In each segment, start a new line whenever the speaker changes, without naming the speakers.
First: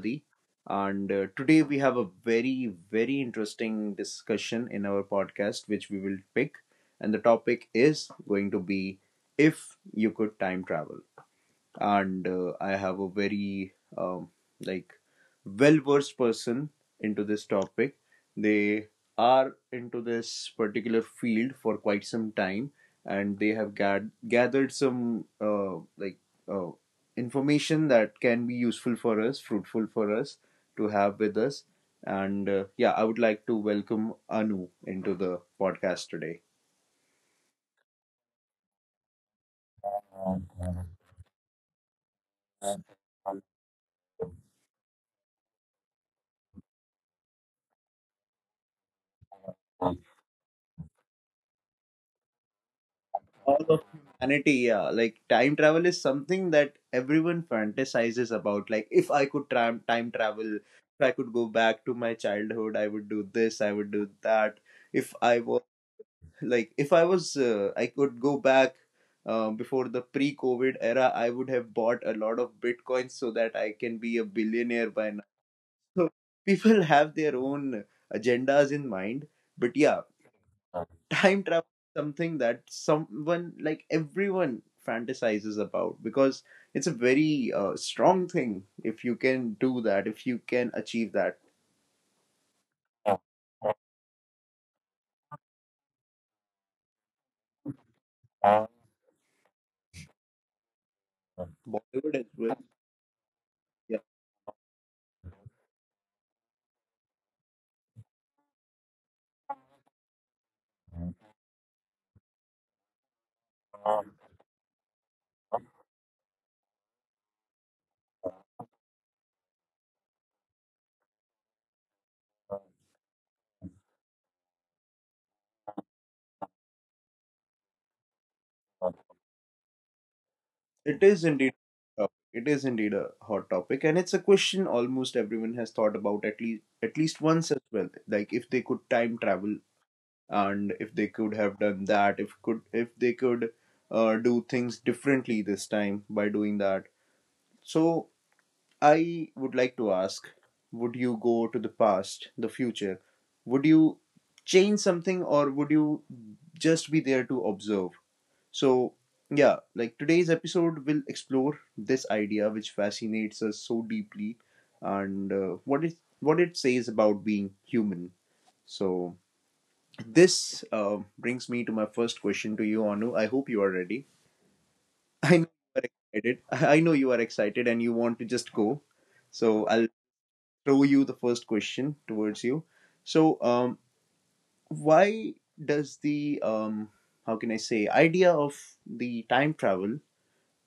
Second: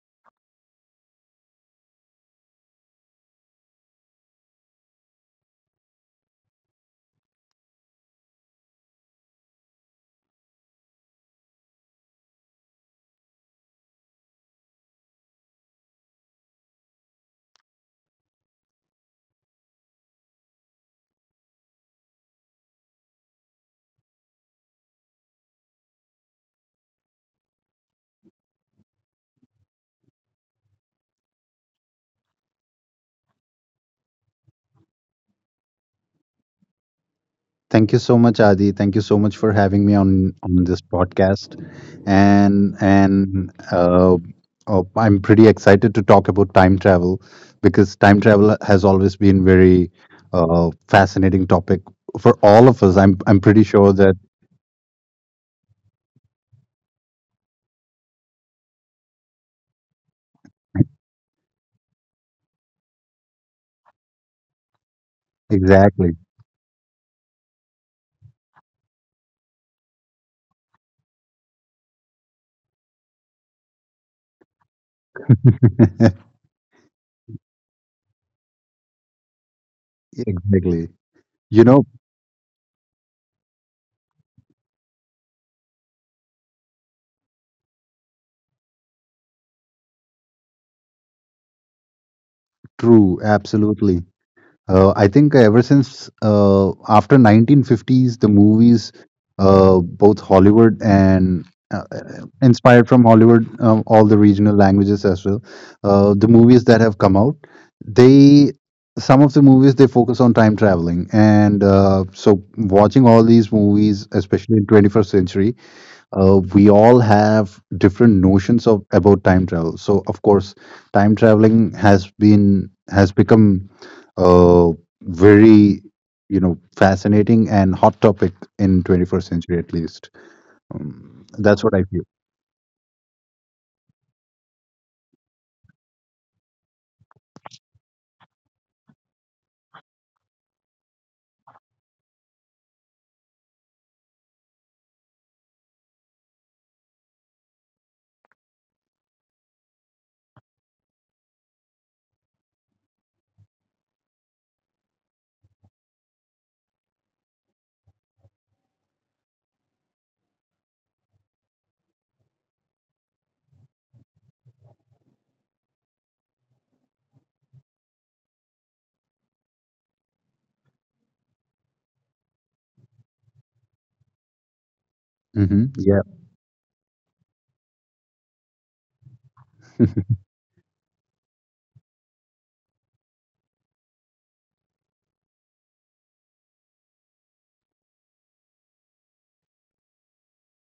Adi. And today we have a very interesting discussion in our podcast, which we will pick. And the topic is going to be if you could time travel and I have a very like well versed person into this topic. They are into this particular field for quite some time, and they have gathered some like uh, information that can be useful for us, fruitful for us to have with us. And yeah, I would like to welcome Anu into the podcast today.
Thank you so much, Adi. Thank you so much for having me on this podcast, and I'm pretty excited to talk about time travel because time travel has always been very fascinating topic for all of us. I'm pretty
All of
sure that
humanity, yeah, like time travel is something that everyone fantasizes about, like if I could time travel, if I could go back to my childhood, I would do this, I would do that. If I was
exactly
Like if I was, I could go back before the pre covid era, I would have bought a lot of bitcoins so that I can be a billionaire by now. So people have their own agendas in mind, but yeah,
exactly.
time
You
travel
know,
is something that someone like everyone fantasizes about because it's a very strong thing, if you can do that, if you can achieve that.
true, absolutely. I think ever since after 1950s, the movies, both Hollywood and uh,
Bollywood as well,
inspired from Hollywood, all
yeah.
the regional languages as well, the movies that have come out, they some of the movies they focus on time traveling, and so watching all these movies, especially in 21st century, we all have different notions of about time travel. So of course, time traveling has been has become uh, very fascinating and hot topic in 21st century at least.
it is indeed
That's what I
a
feel.
it is indeed a hot topic, and it's a question almost everyone has thought about at least once as well, like if they could time travel, and if they could have done that, if they could do things differently this time by doing that. So, I would like to ask, would you go to the past, the future? Would you change something, or would you just be there to observe? So, yeah, like today's episode will explore this idea which fascinates us so deeply, and what it says about being human. So, this brings me to my first question to you, Anu. I hope you are ready.
Hmm. Yeah.
I know you are excited. I know you are excited and you want to just go. So I'll throw you the first question towards you. So, why does the how can I say idea of the time travel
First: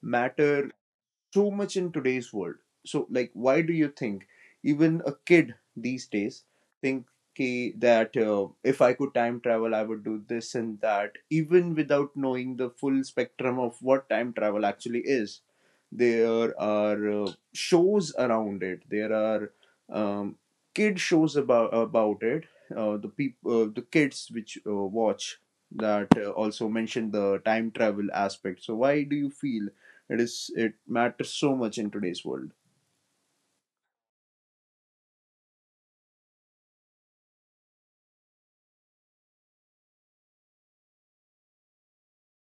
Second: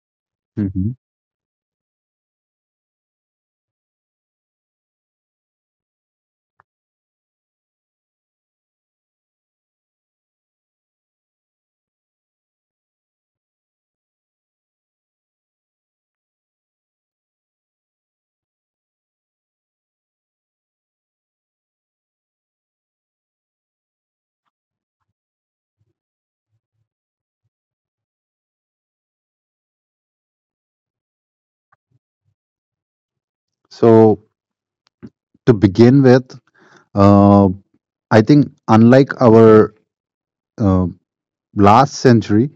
matter
Mhm.
so much in today's world? So, like, why do you think even a kid these days think ki, that if I could time travel, I would do this and that, even without knowing the full spectrum of what time travel actually is? There are shows around it. There are um, kid shows about it. The people, the kids which watch that also mention the time travel aspect. So, why do you feel? It is, it matters so much in today's world.
So to begin with, uh, I think unlike our uh, last century,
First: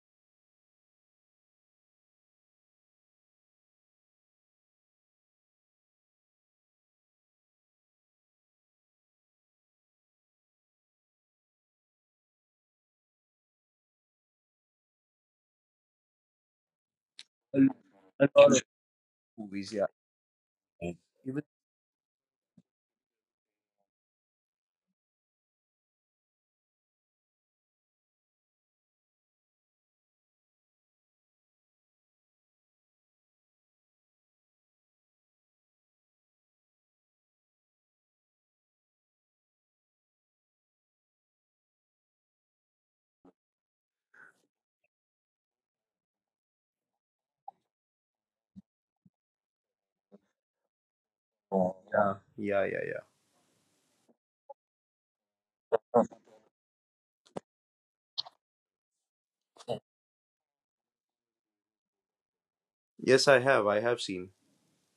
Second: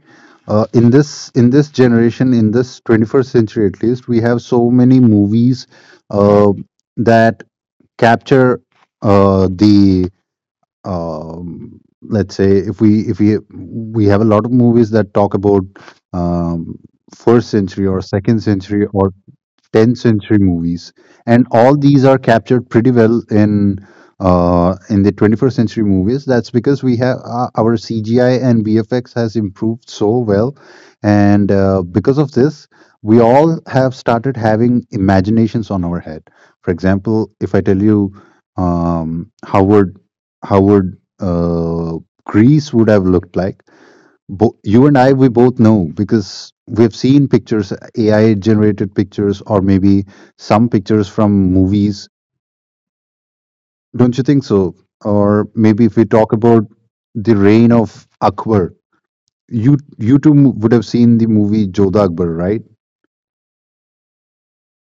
in this generation, in this 21st century at least, we have so many movies uh, that capture the let's say if we have a lot of movies that talk about um, first
A,
century
a
or second
lot of
century or
movies, yeah.
10th century movies, and all these are captured pretty well in the 21st century movies. That's because we have our CGI and VFX has improved so well, and because of this, we all have started having imaginations on our head. For example, if I tell you, how would Greece would have looked like? You and I, we both know because we've seen pictures, AI generated pictures, or maybe some pictures from
Oh,
movies.
yeah. Yeah, yeah, yeah.
Don't you think so? Or maybe if we
Oh.
talk about the reign of Akbar, you would have seen the movie Jodha Akbar, right?
Yes, I have. I have seen.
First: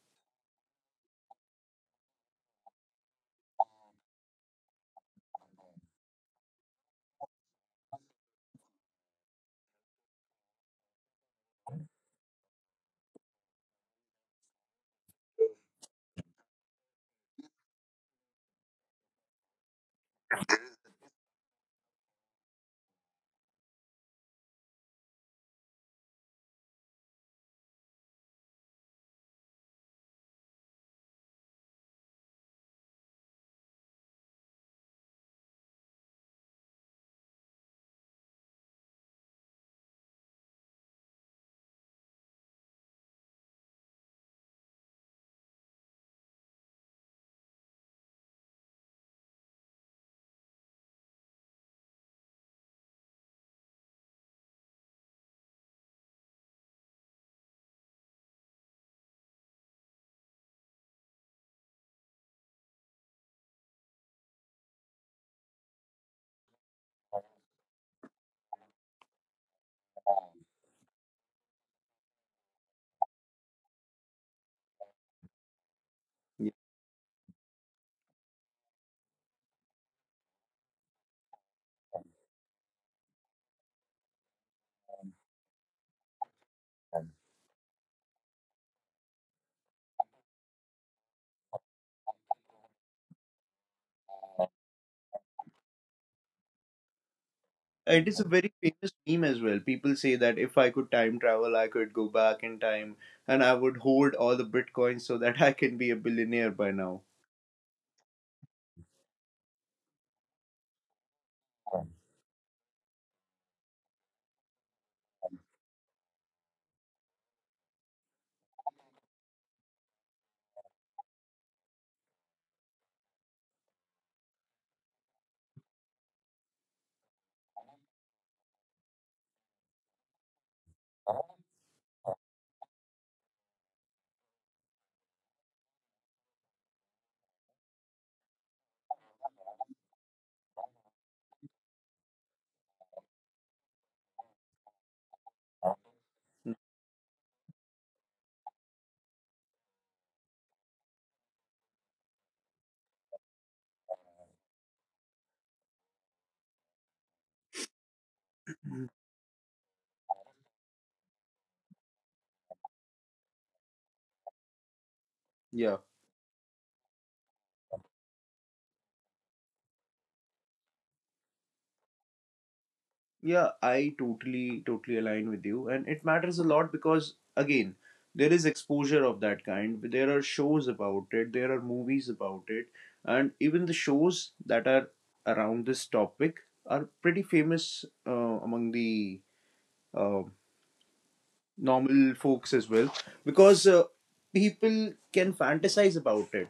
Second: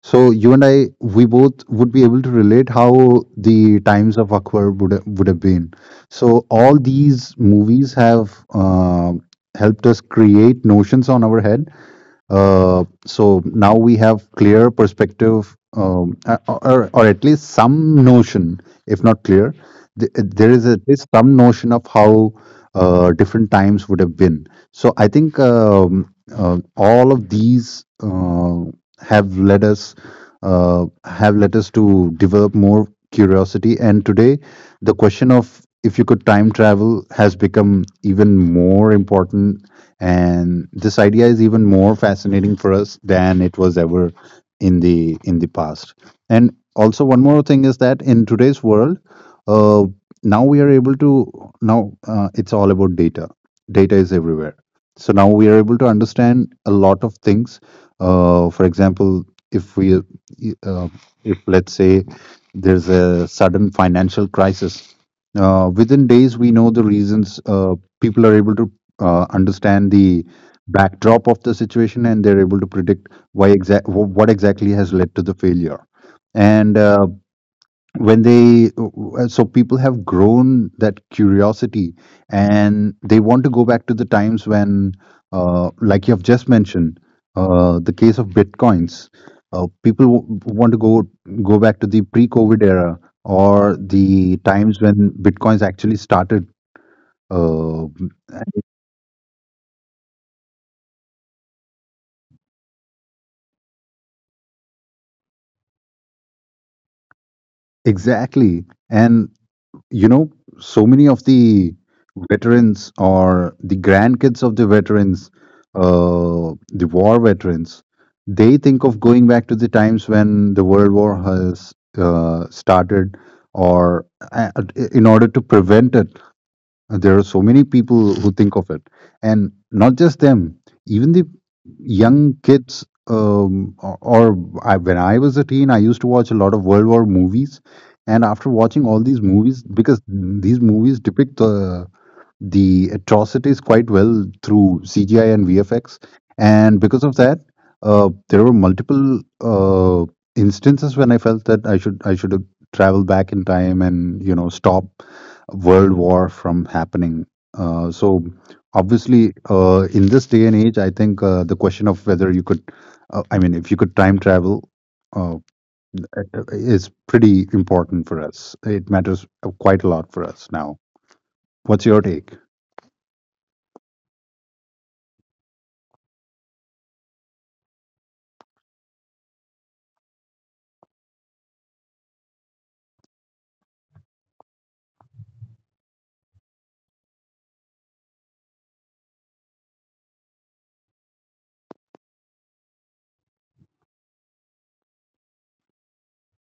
So you and I, we both would be able to relate how the times of Akbar would have been. So all these movies have helped us create notions on our head. So now we have clear perspective, or at least some notion, if not clear, there is at least some notion of how different times would have been. So I think all of these have led us have led us to develop more curiosity. And today, the question of if you could time travel has become even more important. And this idea is even more fascinating for us than it was ever in the past. And also, one more thing is that in today's world, uh, now we are able to now it's all about data. Data is everywhere, so now we are able to understand a lot of things. For example, if we uh, if let's say there's a sudden financial crisis, within days we know the reasons. People are able to understand the backdrop of the situation, and they're able to predict why exact what exactly has led to the failure.
Yeah.
And when they so people have grown that curiosity, and they want to go back to the times when, like you have just mentioned, the case of bitcoins, people want to go back to the pre-covid era or the times when bitcoins actually started. uh,
It is a very famous meme as well. People say that if I could time travel, I could go back in time and I would hold all the bitcoins so that I can be a billionaire by now.
exactly. And you know, so many of the veterans or the grandkids of the veterans, the war veterans, they think of going back to the times when the World War has started, or uh, in order to prevent it. Uh, there are so many people who think of it, and not just them. Even the young kids, or I, when I was a teen, I used to watch a lot of World War movies, and after watching all these movies, because these movies depict the atrocities quite well through CGI and VFX, and because of that, there were multiple instances when I felt that I should have traveled back in time and, you know, stop World War from happening. So obviously, in this day and age, I think the question of whether you could, I mean, if you could time travel Uh,
Yeah.
is pretty important for us. It matters quite a lot for us now. What's your take?
Yeah, I totally align with you. And it matters a lot because, again, there is exposure of that kind. There are shows about it, there are movies about it. And even the shows that are around this topic are pretty famous among the uh, normal folks as well, because people can fantasize about it.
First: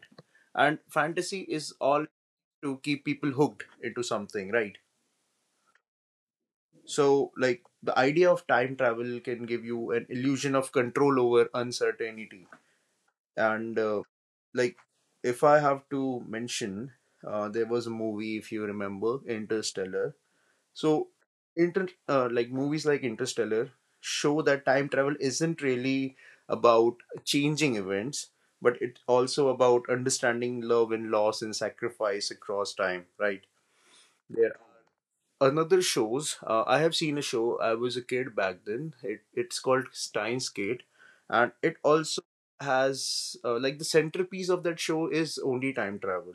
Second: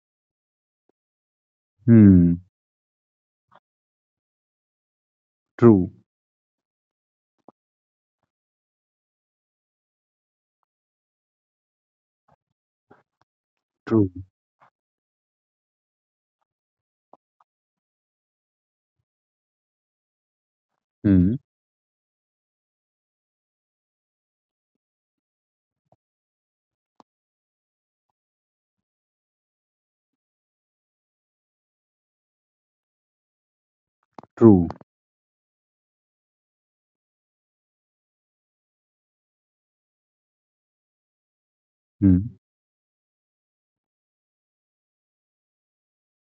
And fantasy is all
Hmm.
to keep people hooked into something, right?
True.
So, like, the idea of time travel can give you an illusion of control over uncertainty. And,
True.
like, if I have to mention, there was a movie, if you remember, Interstellar. So,
Hmm.
inter like movies like Interstellar show that time travel isn't really about changing events, but it's also about understanding love and loss and sacrifice across time, right? There
True.
Another shows, I have seen a show, I was a kid back then, it's called Steins Gate, and it also
Hmm.
has like the centerpiece of that show is only time travel.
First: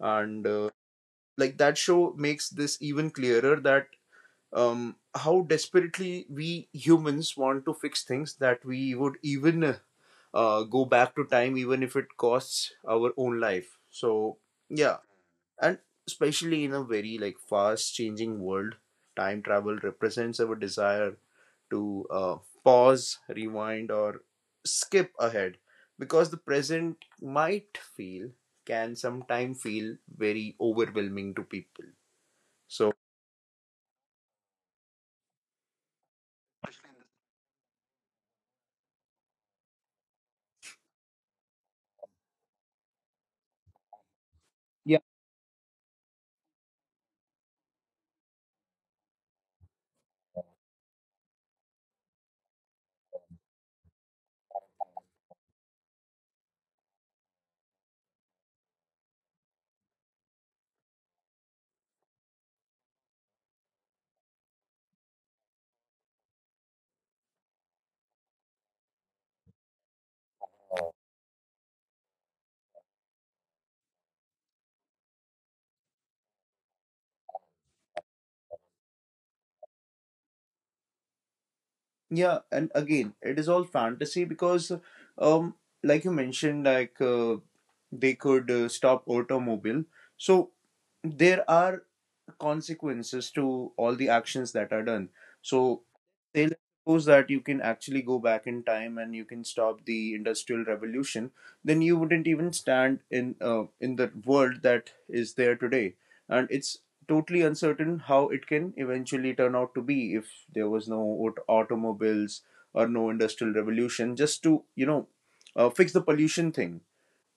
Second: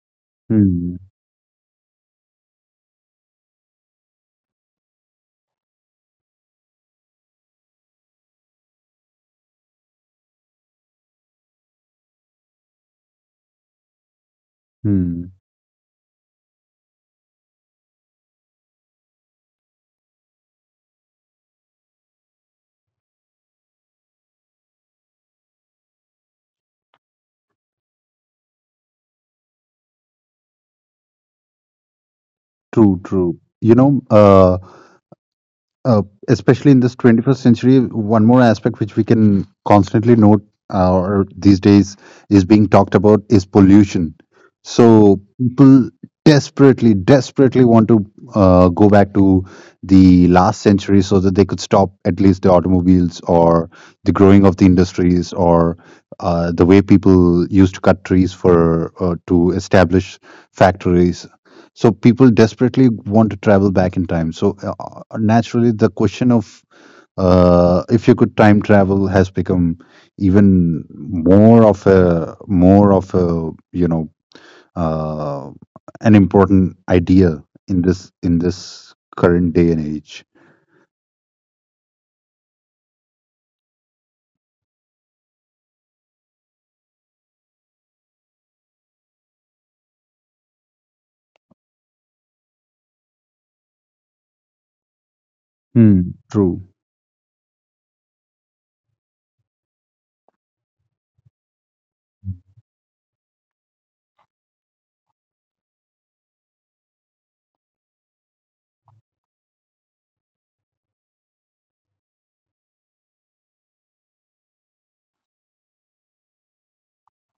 And
Hmm.
like that show makes this even clearer that how desperately we humans want to fix things, that we would even go back to time even if it costs our own life. So yeah.
Hmm.
And especially in a very like fast changing world, time travel represents our desire to pause, rewind, or skip ahead because the present might feel, can sometimes feel very overwhelming to people. So
True. True. You know, uh, especially in this 21st century, one more aspect which we can constantly note, or these days is being talked about, is pollution. So people desperately, desperately want to go back to the last century so that they could stop at least the automobiles, or the growing of the industries, or the way people used to cut trees for to establish factories. So people desperately want to travel back in time. So naturally, the question of if you could time travel has become even more of a uh, an important idea in this current day and age.
yeah, and again, it is all fantasy because, um, like you mentioned, like they could stop automobile. So there are consequences to all the actions that are done. So
Hmm.
they
True.
suppose that you can actually go back in time and you can stop the industrial revolution, then you wouldn't even stand in the world that is there today. And it's totally uncertain how it can eventually turn out to be if there was no automobiles or no industrial revolution, just to you know fix the pollution thing.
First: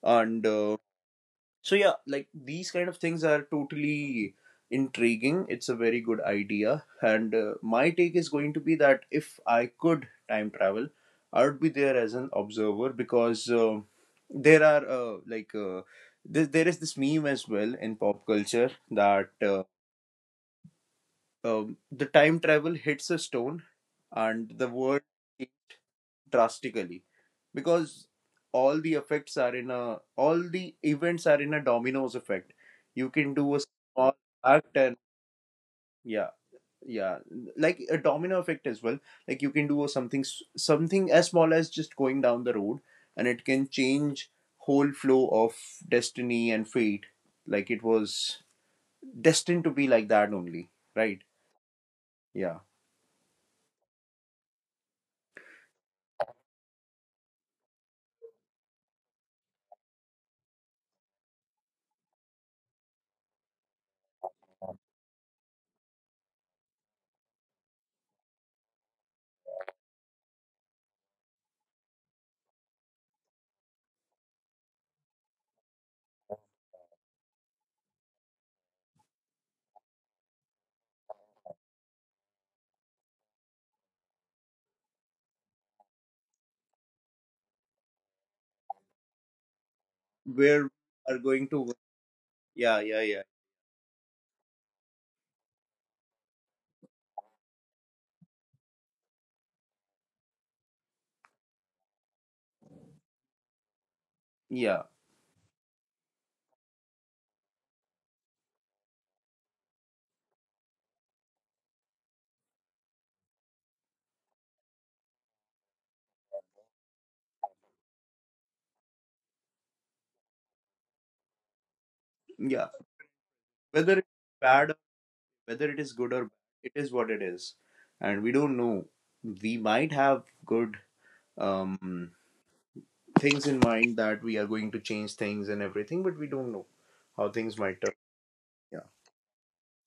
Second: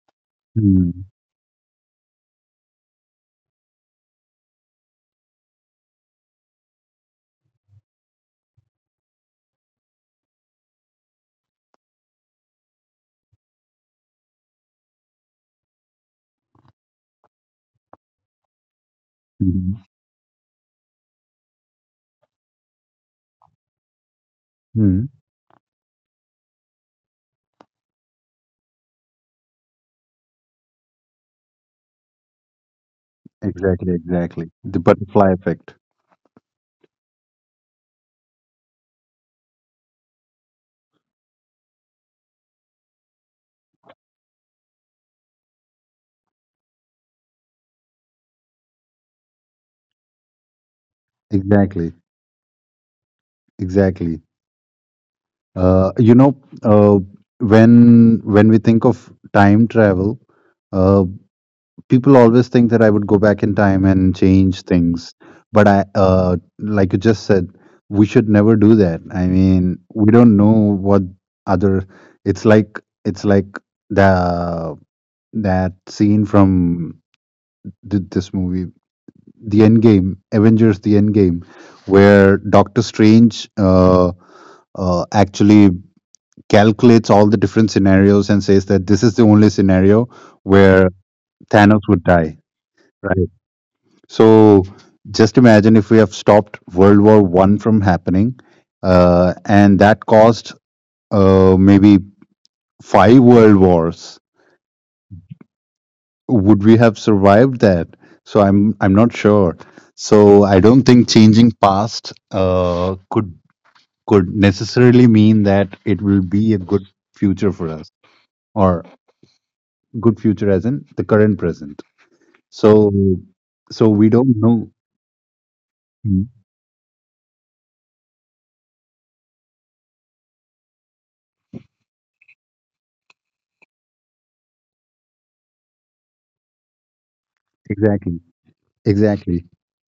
And
Hmm.
so yeah, like these kind of things are totally intriguing. It's a very good idea, and my take is going to be that if I could time travel, I would be there as an observer. Because there are like there is this meme as well in pop culture that
Hmm.
the time travel hits a stone and the world
Hmm.
drastically, because all the events are in a dominoes effect. You can do a
Exactly.
small
Exactly.
act,
The
and
butterfly effect.
yeah, yeah, like a domino effect as well. Like you can do something something as small as just going down the road, and it can change whole flow of destiny and fate, like it was destined to be like that only, right?
Exactly.
Yeah.
Exactly. You know, uh, when we think of time travel, uh, people always think that I would go back in time and change things. But like you just said, we should never do that. I mean, we don't know what other. It's like the that scene from this movie, the End Game, Avengers: The End Game, where Doctor Strange actually calculates all the different scenarios and says that this is the only scenario
Where we
where
are going to,
Thanos would die,
yeah, yeah, yeah.
right? So just imagine if we have stopped World War One from happening, and that caused maybe five world wars.
Yeah,
Would we have survived that? So I'm not sure. So I don't think changing past could necessarily mean that it will be a good future for us, or good future as in the current present.
yeah.
So so
whether
we
it's
don't know.
bad whether it is good or
Mm,
bad, it is what it is, and we don't know. We might have good um, things in mind that we are going to change things and everything, but we don't know how things might turn.
exactly,
Yeah.
exactly.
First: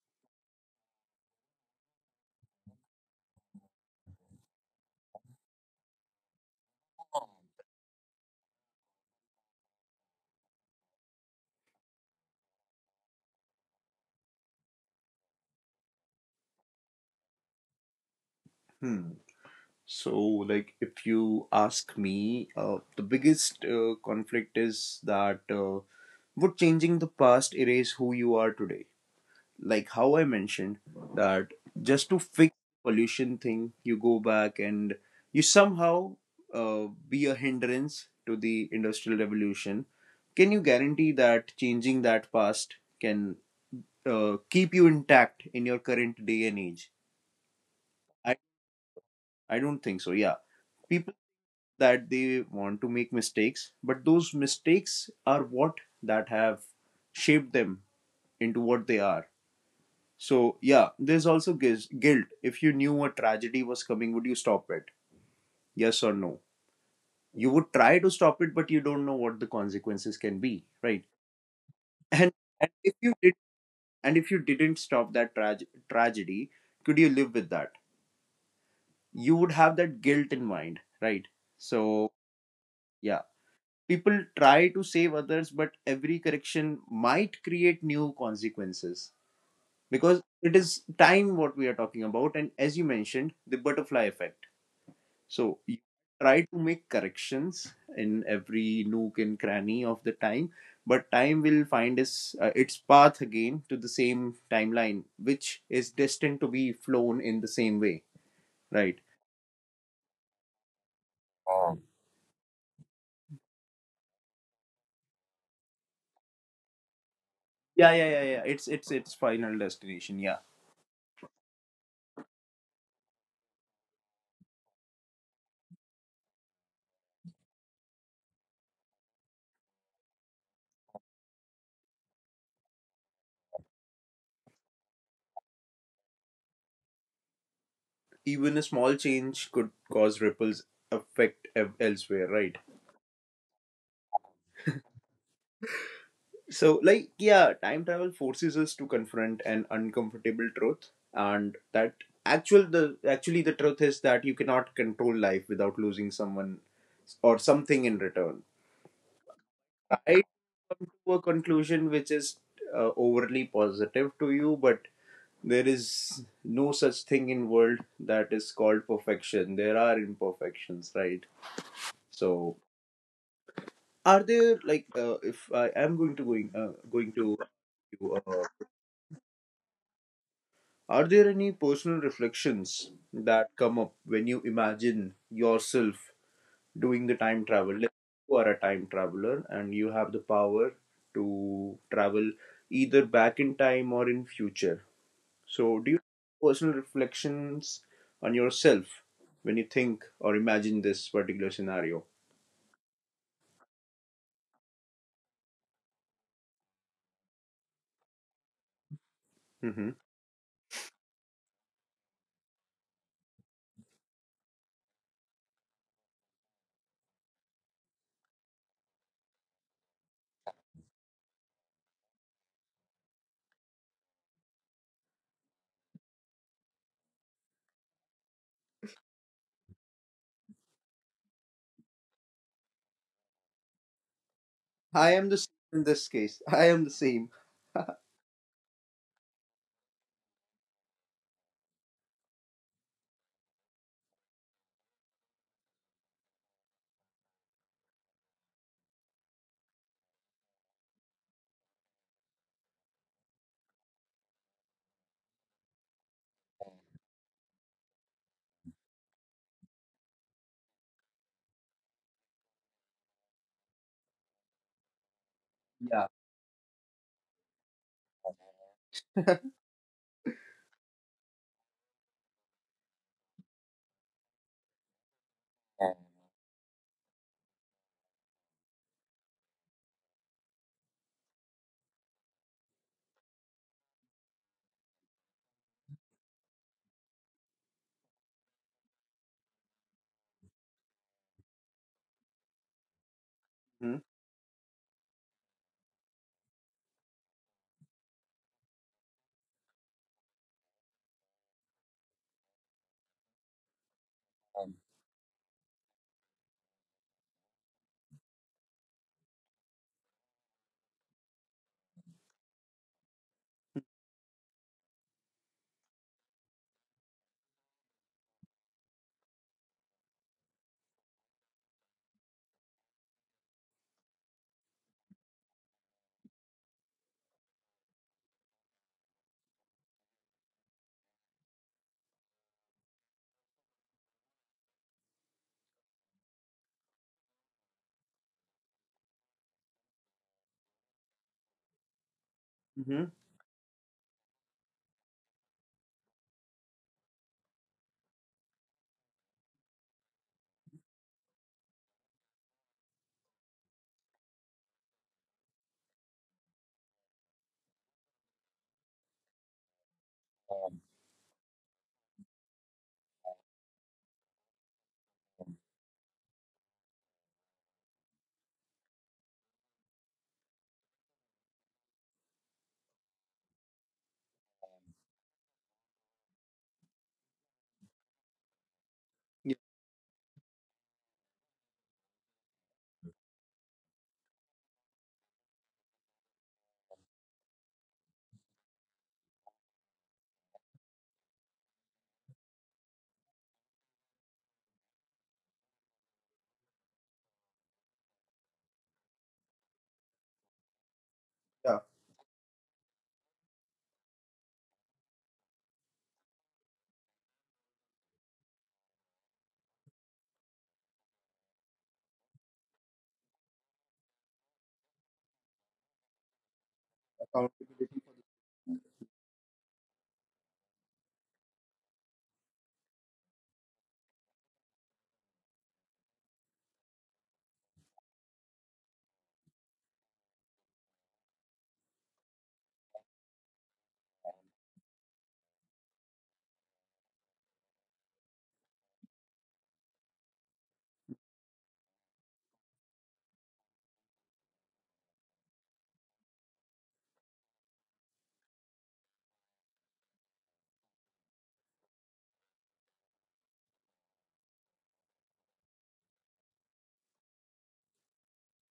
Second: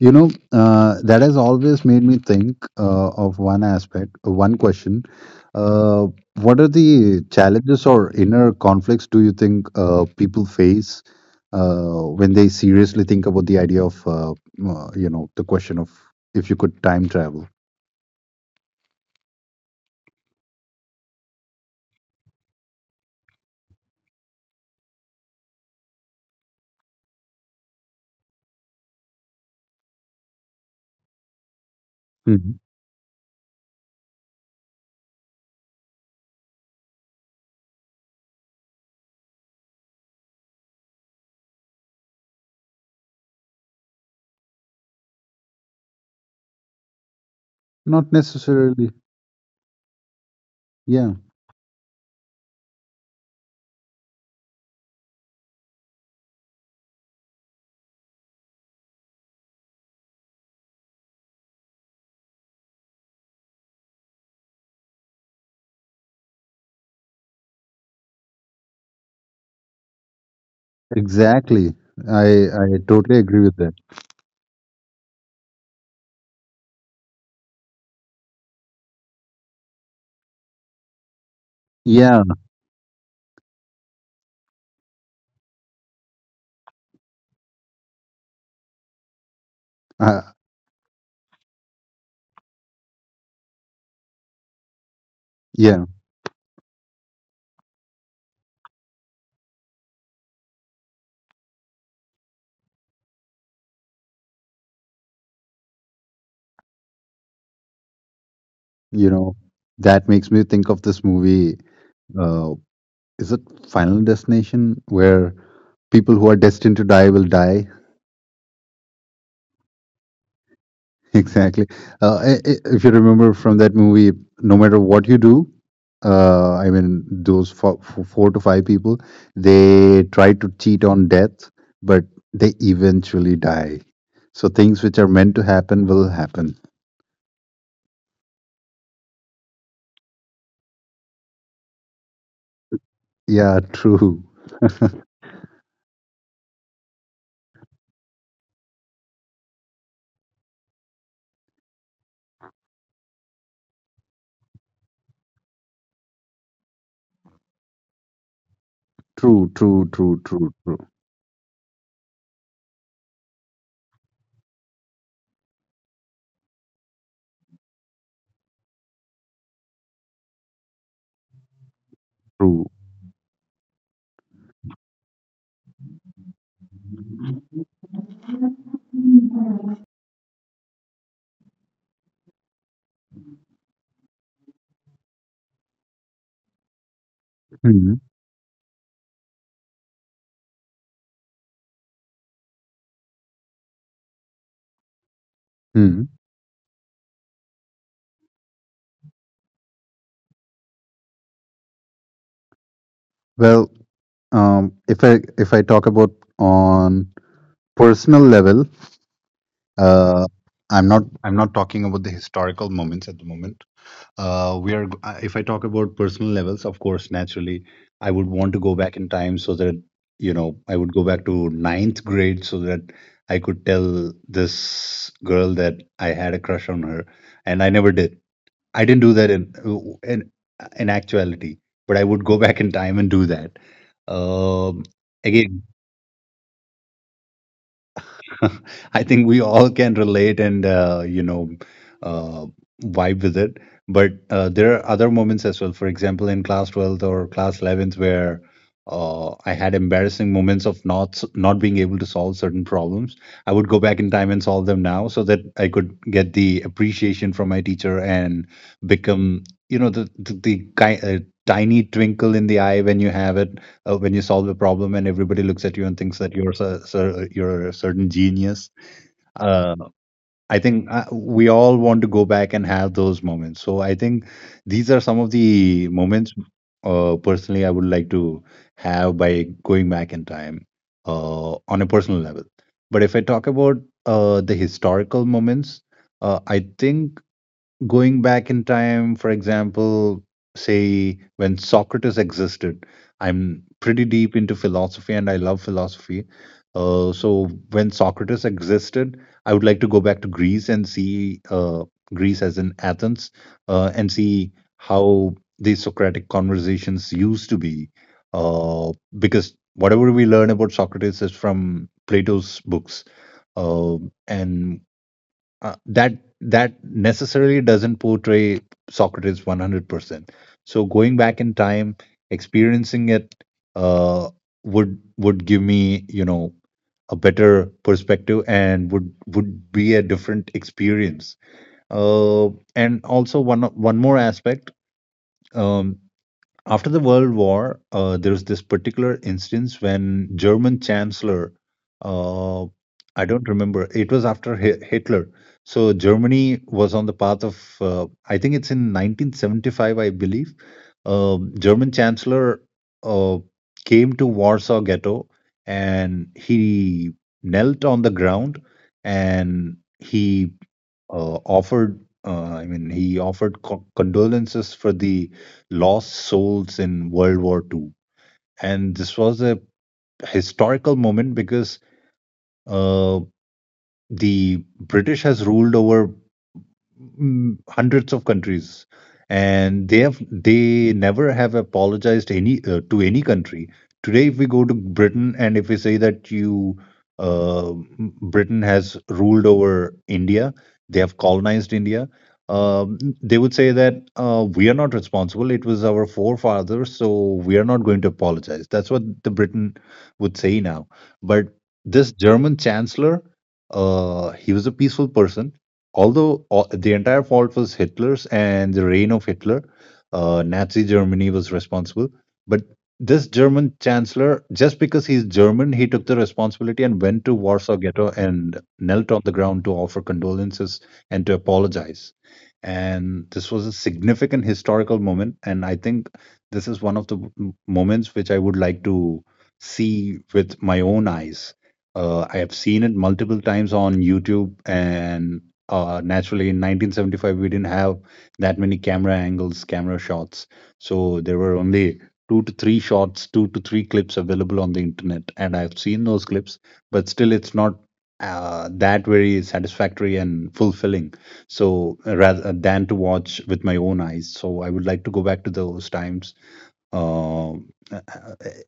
You know, that has always made me think of one question, uh, what are the challenges or inner conflicts do you think people face when they seriously think about the idea of the question of if you could time travel.
Hmm. So, like, if you ask me, the biggest conflict is that would changing the past erase who you are today? Like how I mentioned that just to fix
Mhm.
pollution thing, you go back and you somehow be a hindrance to the industrial revolution. Can you guarantee that changing that past can keep you intact in your current day and age?
Not
I
necessarily.
I don't think so. Yeah,
Yeah,
people that they want to make mistakes, but those mistakes are what that have shaped them into what they are. So, yeah, there's also guilt. If you knew a tragedy was coming, would you stop it? Yes or no? You would try to stop it, but you don't know what the consequences can be, right?
exactly. i
And,
i
and if you
totally
did,
agree with that.
and if you didn't stop that tragedy, could you live with that? You would have that guilt in mind, right? So,
Yeah.
yeah, people try to save others, but every correction might create new consequences, because
uh,
it is time what we are talking about, and as you mentioned, the butterfly effect. So you
yeah.
try to make corrections in every nook and cranny of the time, but time will find its path again to the same timeline, which is destined to be flown in the same way, right?
You know, that makes me think of this movie.
Um,
Uh, is it Final Destination where people who are destined to die will die?
Yeah, yeah, yeah, yeah. It's its final destination. Yeah,
Exactly. If you remember from that movie, no matter what you do, those four to five people, they try to cheat on death, but they eventually die. So things which are meant to happen will happen.
even a small change could cause ripples, affect elsewhere, right?
Yeah, true,
So, like, yeah, time travel forces us to confront an uncomfortable truth, and that actually the truth is that you cannot control life without losing someone or something in return.
true, true,
I
true, true,
come
true,
to a conclusion which is overly positive to you, but there is no such thing in world that is called perfection. There are imperfections, right? So,
true.
are there like if I am going to ask you, are there any personal reflections that come up when you imagine yourself doing the time travel? Let's
Hmm.
say you are a time traveler and you have the power to travel either back in time or in future. So, do you have personal reflections on yourself when you think or imagine this particular scenario?
Well, if I talk about on personal level,
Hmm.
uh, I'm not talking about the historical moments at the moment. If I talk about personal levels, of course, naturally, I would want to go back in time so that, you know, I would go back to ninth grade so that I could tell this girl that I had a crush on her, and I never did. I didn't do that in in actuality, but I would go back in time and do that. Um,
I am the same
Again,
in this case. I am the same.
I think we all can relate and, uh, vibe with it. But there are other moments as well. For example, in class 12th or class 11th, where I had embarrassing moments of not being able to solve certain problems. I would go back in time and solve them now, so that I could get the appreciation from my teacher and become, you know, the tiny twinkle in the eye when you have it, when you solve a problem and everybody looks at you and
Yeah.
thinks that you're a certain genius. Uh, I think we all want to go back and have those moments. So I think these are some of the moments personally I would like to have by going back in time on a personal level. But if I talk about the historical moments, I think going back in time, for example, say when Socrates existed, I'm
Hmm.
pretty deep into philosophy and I love philosophy. So when Socrates existed, I would like to go back to Greece and see, Greece as in Athens, and see how these Socratic conversations used to be. Uh, because whatever we learn about Socrates is from Plato's books. Uh, and That that necessarily doesn't portray Socrates 100%. So going back in time, experiencing it, uh, would give me, you know, a better perspective and would be a different experience. And also one more aspect. Um, After the World War, there was this particular instance when German Chancellor, uh,
Hmm.
I don't remember, it was after Hitler. So Germany was on the path of, I think it's in 1975, I believe. German Chancellor, uh, came to Warsaw Ghetto and he knelt on the ground and he offered, he offered condolences for the lost souls in World War II, and this was a historical moment because, uh, the British has ruled over, hundreds of countries, and they never have apologized any to any country. Today if we go to Britain and if we say that you, Britain has ruled over India, they have colonized India, they would say that, we are not responsible, it was our forefathers, so we are not going to apologize. That's what the Britain would say now. But
Yeah.
this German chancellor, he was a peaceful person, although all, the entire fault was Hitler's and the reign of Hitler, Nazi Germany was responsible. But this German chancellor, just because he's German, he took the responsibility and went to Warsaw
Accountability.
Ghetto and knelt on the ground to offer condolences and to apologize. And this was a significant historical moment. And I think this is one of the moments which I would like to see with my own eyes. I have seen it multiple times on YouTube, and naturally in 1975 we didn't have that many camera angles, camera shots, so there were only two to three shots, two to three clips available on the internet, and I've seen those clips. But still it's not, that very satisfactory and fulfilling. So rather than to watch with my own eyes, so I would like to go back to those times, um,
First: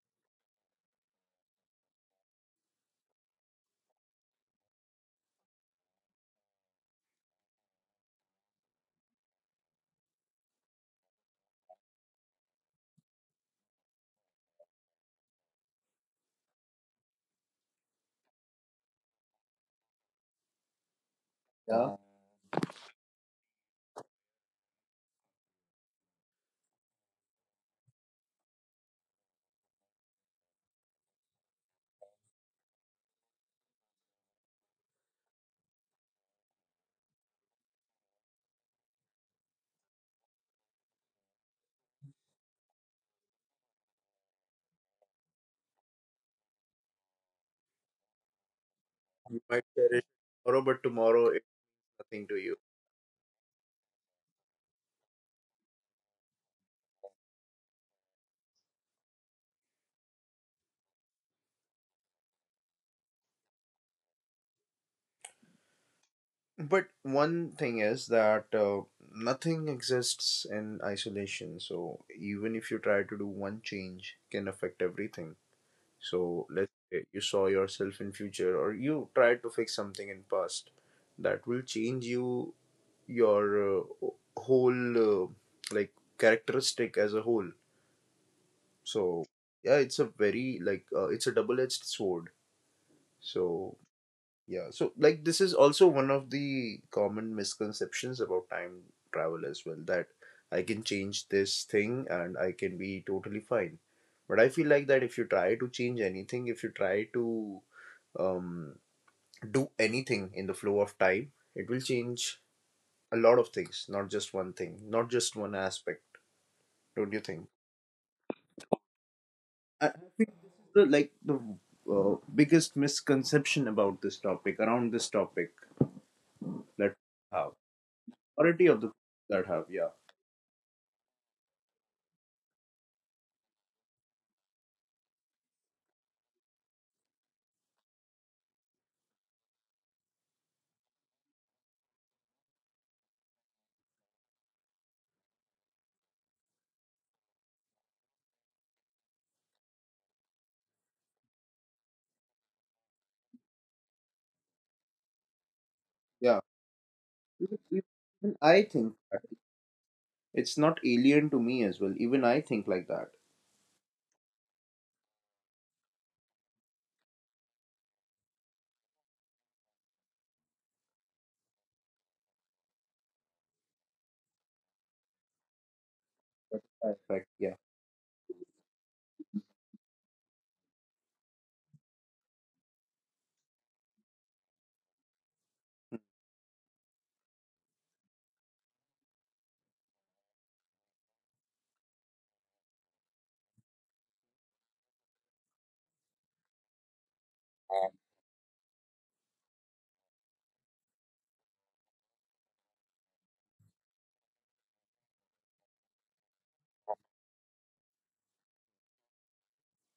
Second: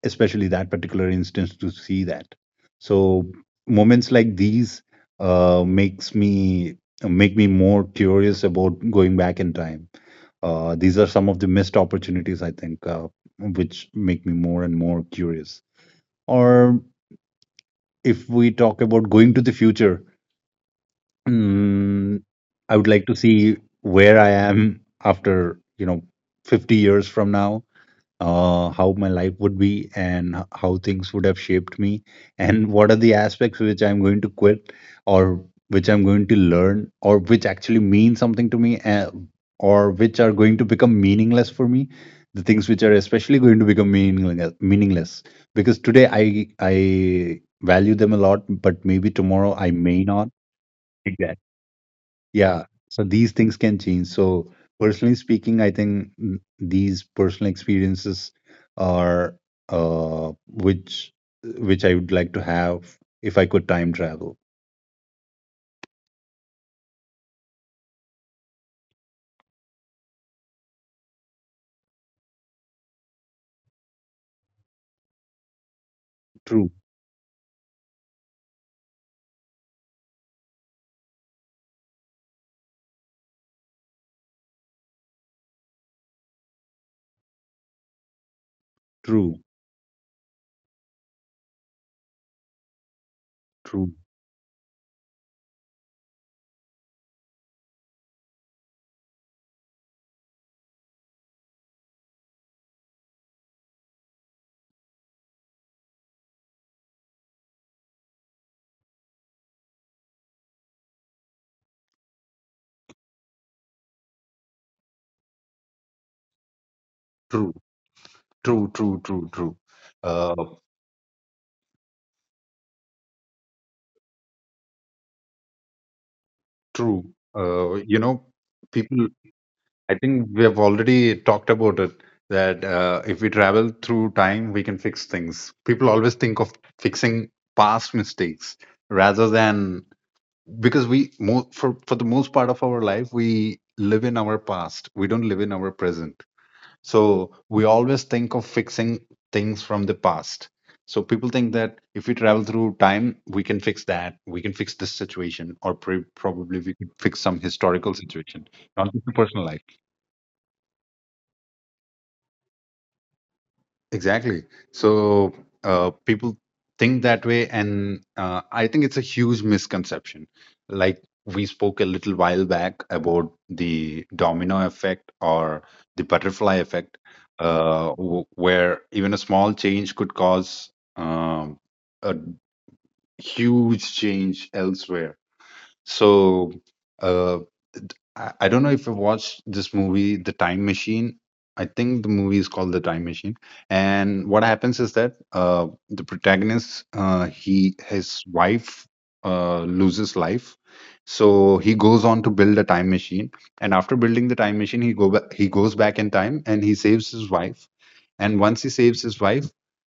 especially that particular instance to see that. So moments like these, uh, makes me make me more curious about going back in time. These are some of the missed opportunities, I think, which make me more and more curious. Or if we talk about going to the future,
Yeah.
mm, I would like to see where I am after, you know, 50 years from now. How my life would be, and how things would have shaped me, and what are the aspects which I'm going to quit, or which I'm going to learn, or which actually mean something to me, or which are going to become meaningless for me. The things which are especially going to become meaningless, meaningless, because today I value them a lot, but maybe
You
tomorrow
might
I
cherish
may
it
not.
tomorrow, but tomorrow it's nothing to you.
Yeah, so these things can change. So, personally speaking, I think, these personal experiences are, uh, which which I would like to have if I could time travel.
But one thing is that nothing exists in isolation. So even if you try to do one change, can affect everything. So
True,
let's say you saw yourself in future, or you tried to fix something in past, that will change you your whole like characteristic as a whole. So
true,
yeah, it's a very like it's a double edged sword. So
true,
yeah, so like this is also one of the common misconceptions about time travel as well that I can change this thing and I can be totally fine. But I feel like that if you try to change anything, if you try to um, do anything in the flow of time, it will change a lot of things, not just one thing, not just one aspect. Don't you think?
true, true, true, true, true.
I think
Uh,
this is the like the biggest misconception about this topic around this topic that
true.
we have.
You know,
Majority of the people
people,
that have yeah,
I think we have already talked about it, that if we travel through time, we can fix things. People always think of fixing past mistakes rather than, because we for the most part of our life we live in our past, we don't live in our present. So we always think of fixing things from the past. So people think that if we travel through time we can fix this situation, or
yeah.
probably we could fix some
Even,
historical
even
situation,
I
not
think
just the
that.
personal life.
It's not alien to me as well, even I think like that.
Exactly. So, people think that way, and I think it's a huge misconception. Like we spoke a little while back about the domino effect or the butterfly
But in
effect,
fact, yeah.
where even a small change could cause, um, a huge change elsewhere.
Hmm.
So. uh, I don't know if you watched this movie, The Time Machine. I think the movie is called The Time Machine. And what happens is that, the protagonist, he his wife, loses life, so he goes on to build a time machine. And after building the time machine, he goes back in time and he saves his wife. And once he saves his wife,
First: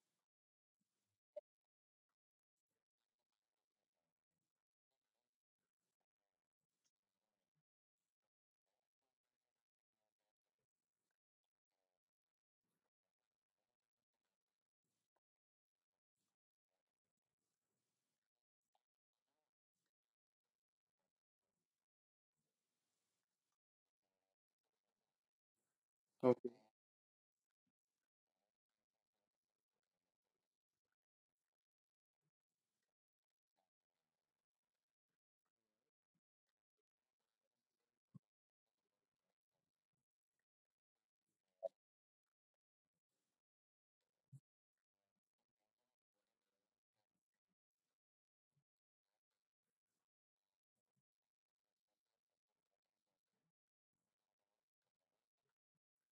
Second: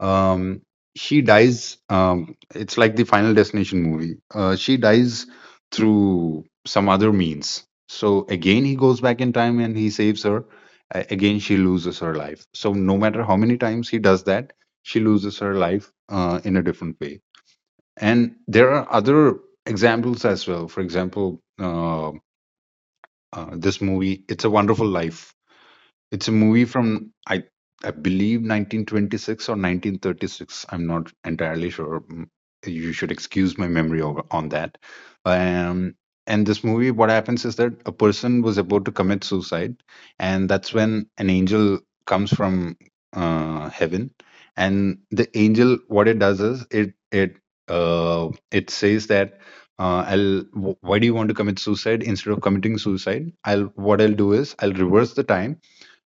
um she dies, it's like the Final Destination movie, she dies through some other means. So again he goes back in time and he saves her. Again she loses her life. So no matter how many times he does that, she loses her life, in a different way. And there are other examples as well. For example, uh, this movie, It's a Wonderful Life, it's a
Okay,
movie from I believe 1926 or 1936. I'm not entirely sure. You should excuse my memory over, on that. Um, and this movie, what happens is that a person was about to commit suicide, and that's when an angel comes from, heaven. And the angel, what it does is it says that, why do you want to commit suicide? Instead of committing suicide, I'll what I'll do is I'll reverse the time,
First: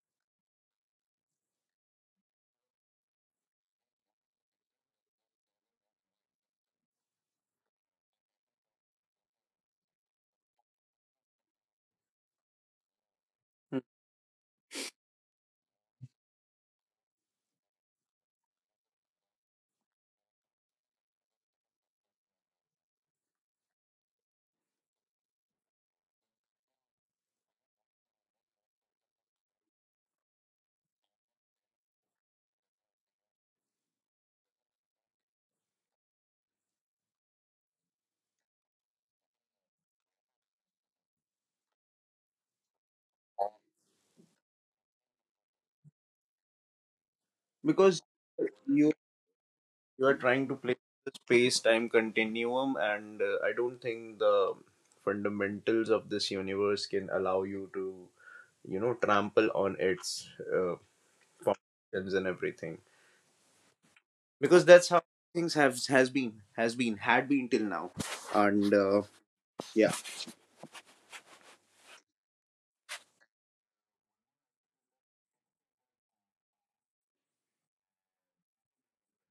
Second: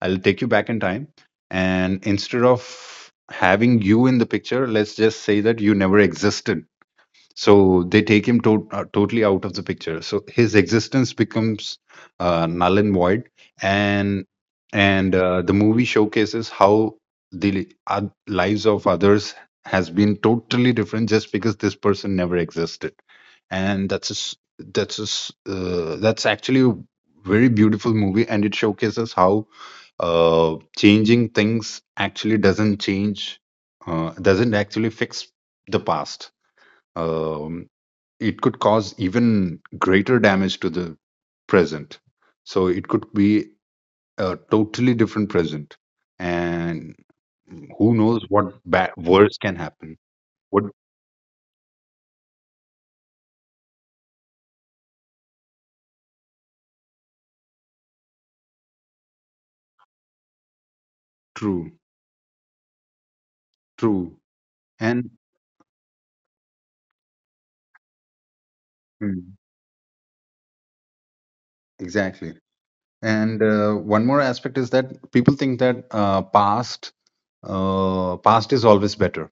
I'll take you back in time. And instead of having you in the picture, let's just say that you never existed. So they take him totally out of the picture, so his existence becomes, null and void. And the movie showcases how the lives of others has been totally different just because this person never existed. And that's actually a very beautiful movie, and it showcases how, changing things actually doesn't change doesn't actually fix the past. um, it could cause even greater damage to the present. So it could be a totally different present, and who
because
knows what
you
bad, worse, can happen.
you are trying to
What
play the space time continuum and I don't think the fundamentals of this universe can allow you to, you know, trample on its uh,
true,
functions and everything
true,
because that's how
and
things have has been had been till now and
mm,
yeah.
exactly. And one more aspect is that people think that, past is always better.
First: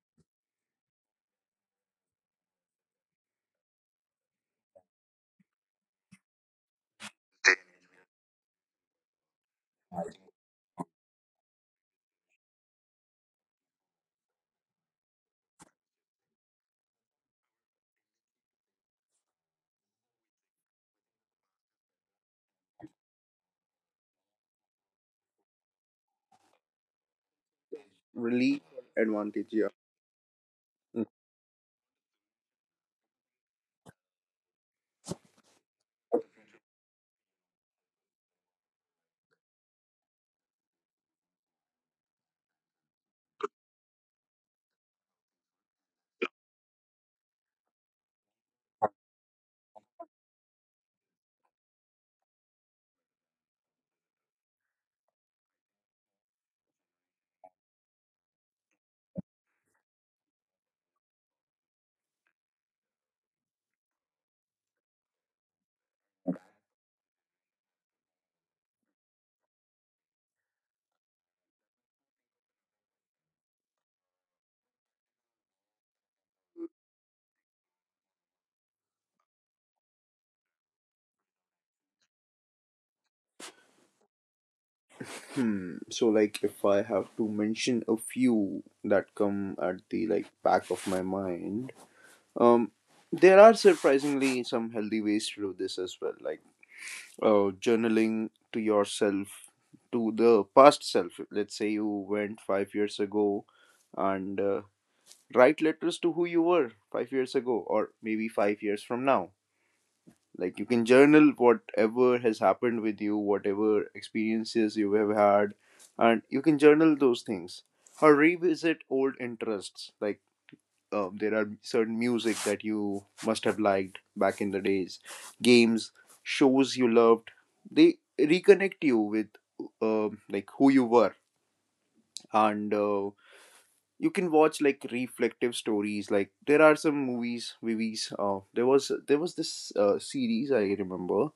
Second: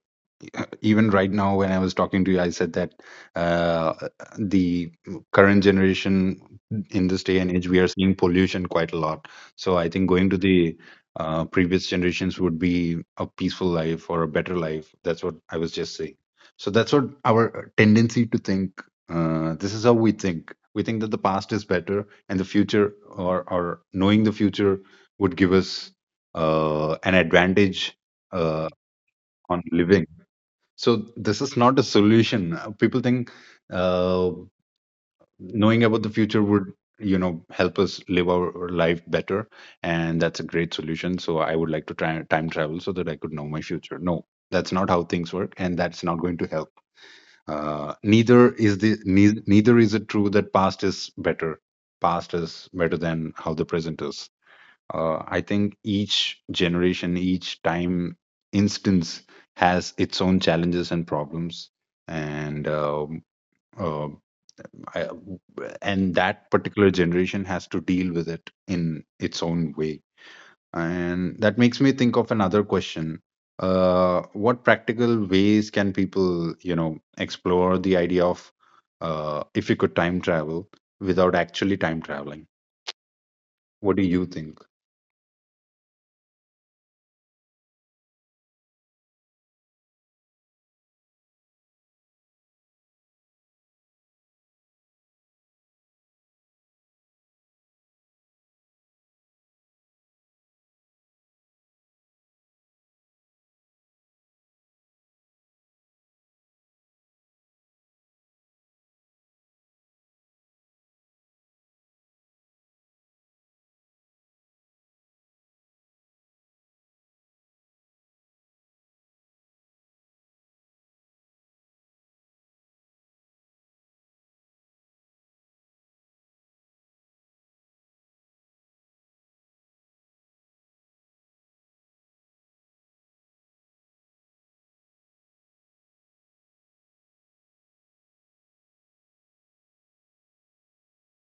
Even right now when I was talking to you I said that, uh, the current generation, in this day and age we are seeing pollution quite a lot, so I think going to the, previous generations would be a peaceful life or a better life. That's what I was just saying. So that's what our tendency to think. This is how we think. We think that the past is better, and the future, or knowing the future, would give us, an advantage,
Really
uh,
advantage,
on
yeah.
living. So this is not a solution. People think, uh, knowing about the future would, you know, help us live our life better, and that's a great solution. So I would like to try time travel so that I could know my future. No, that's not how things work, and that's not going to help. Neither is it true that past is better. Past is better than how the present is, I think each generation, each time instance has its own challenges and problems, and uh, I, and that particular generation has to deal with it in its own way. And that makes me think of another question: what practical ways can people, you know, explore the idea of, if you could time travel without actually time traveling? What do you think?
Hmm, so like if I have to mention a few that come at the like back of my mind. Um, there are surprisingly some healthy ways to do this as well, like journaling to yourself, to the past self. Let's say you went 5 years ago and write letters to who you were 5 years ago, or maybe 5 years from now. Like you can journal whatever has happened with you, whatever experiences you have had, and you can journal those things or revisit old interests. Like there are certain music that you must have liked back in the days, games, shows you loved, they reconnect you with like who you were. And you can watch like reflective stories. Like there are some movies, there was this series I remember,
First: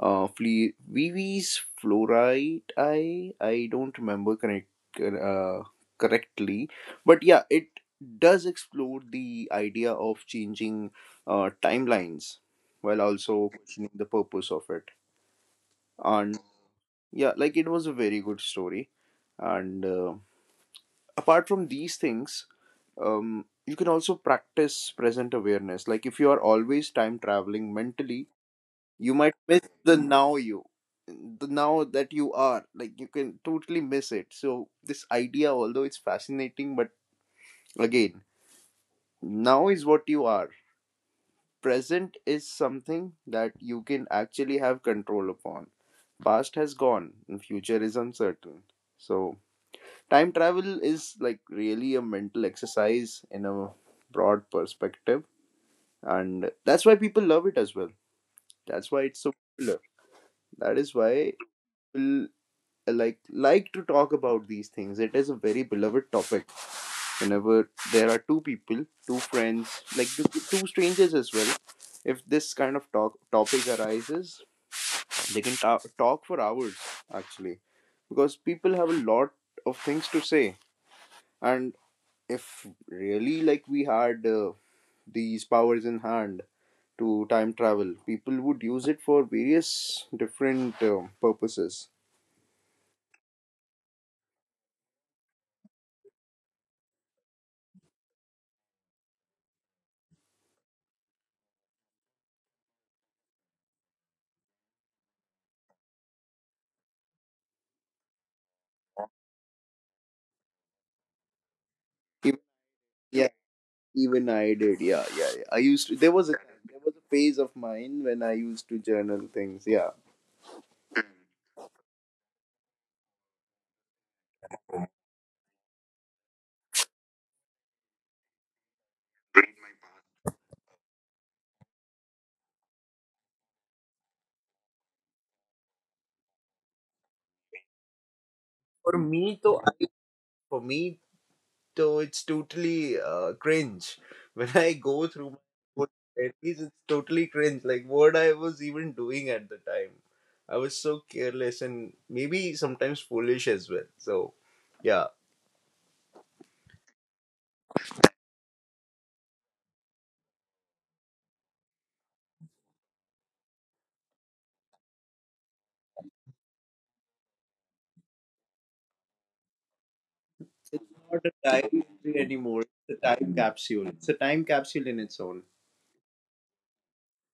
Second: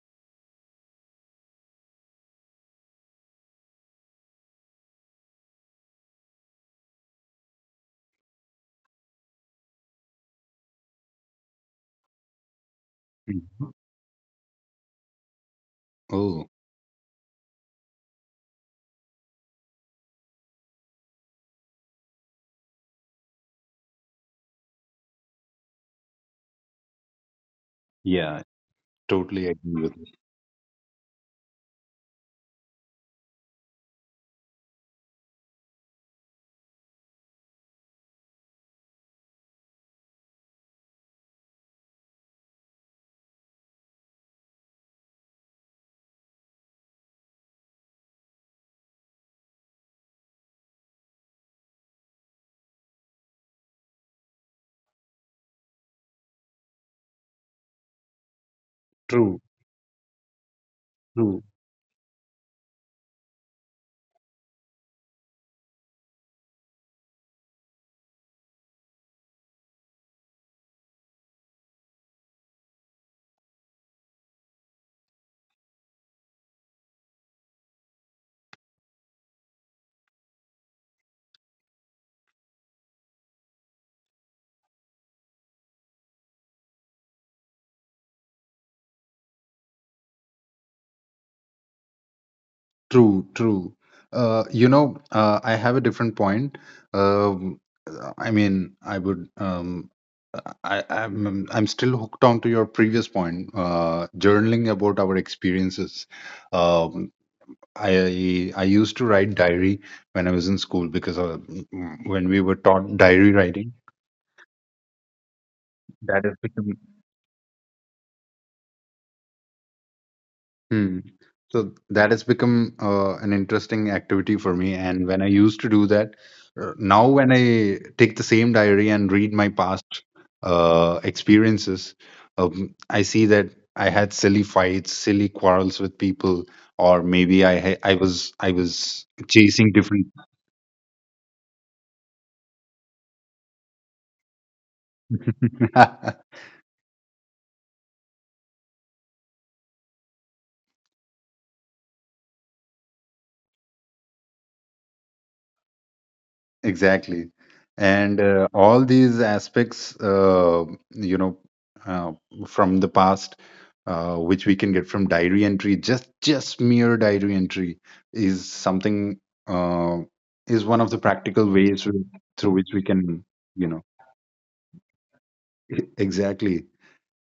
Fle- vv's fluorite. I don't remember uh, correctly, but yeah, it does explore the idea of changing timelines while also
Mhm.
questioning the purpose of it. And
Oh,
yeah, like it was a very good story. And apart from these things, you can also practice present awareness. Like if you are always time traveling mentally,
yeah.
you might
Totally
miss
agree
the
with you.
now you, the now that you are. Like you can totally miss it. So this idea, although it's fascinating, but again, now is what you are. Present is something that you can actually have control upon. Past has gone, and future is uncertain. So time travel is like really a mental exercise in a broad perspective, and that's why people love it as well, that's why it's so
True,
popular, that is why
true,
people like to talk about these things. It is a very beloved topic. Whenever there are two people, two friends, like two strangers as well, if this kind of talk topic arises, they can talk for hours actually, because people have a lot of things to say. And if really like we had these powers in hand to time travel, people would use it for various different purposes.
true, true. You know, I have a different point. Um, uh, I mean, I would. Um, I'm still hooked on to your previous point. Journaling about our experiences. Um, I used to write diary when I was in school because, when
Even,
we were taught
yeah,
diary writing,
even I did. Yeah, yeah, yeah. I used to. There
that
was
has become,
a phase of mine when I used to journal things. Yeah.
Hmm. So that has become, an interesting activity for me. And when I used to do that, now when I take the same diary and read my past, experiences, I see that I had silly fights, silly quarrels with people, or maybe I ha- I was I
For
was
me, though,
chasing different.
for me, though, it's totally cringe when I go through my old diaries. It's totally cringe. Like what I was even doing at the time. I was so careless and maybe sometimes foolish as well. So, yeah.
Exactly. And all these aspects, you know, uh, from the past, which we can get from diary entry, just mere diary entry is something, uh, is one
It's
of the
not a
practical
time
ways
machine
through
anymore.
which we
It's a
can,
time
you know,
capsule. It's a time capsule in its own.
exactly.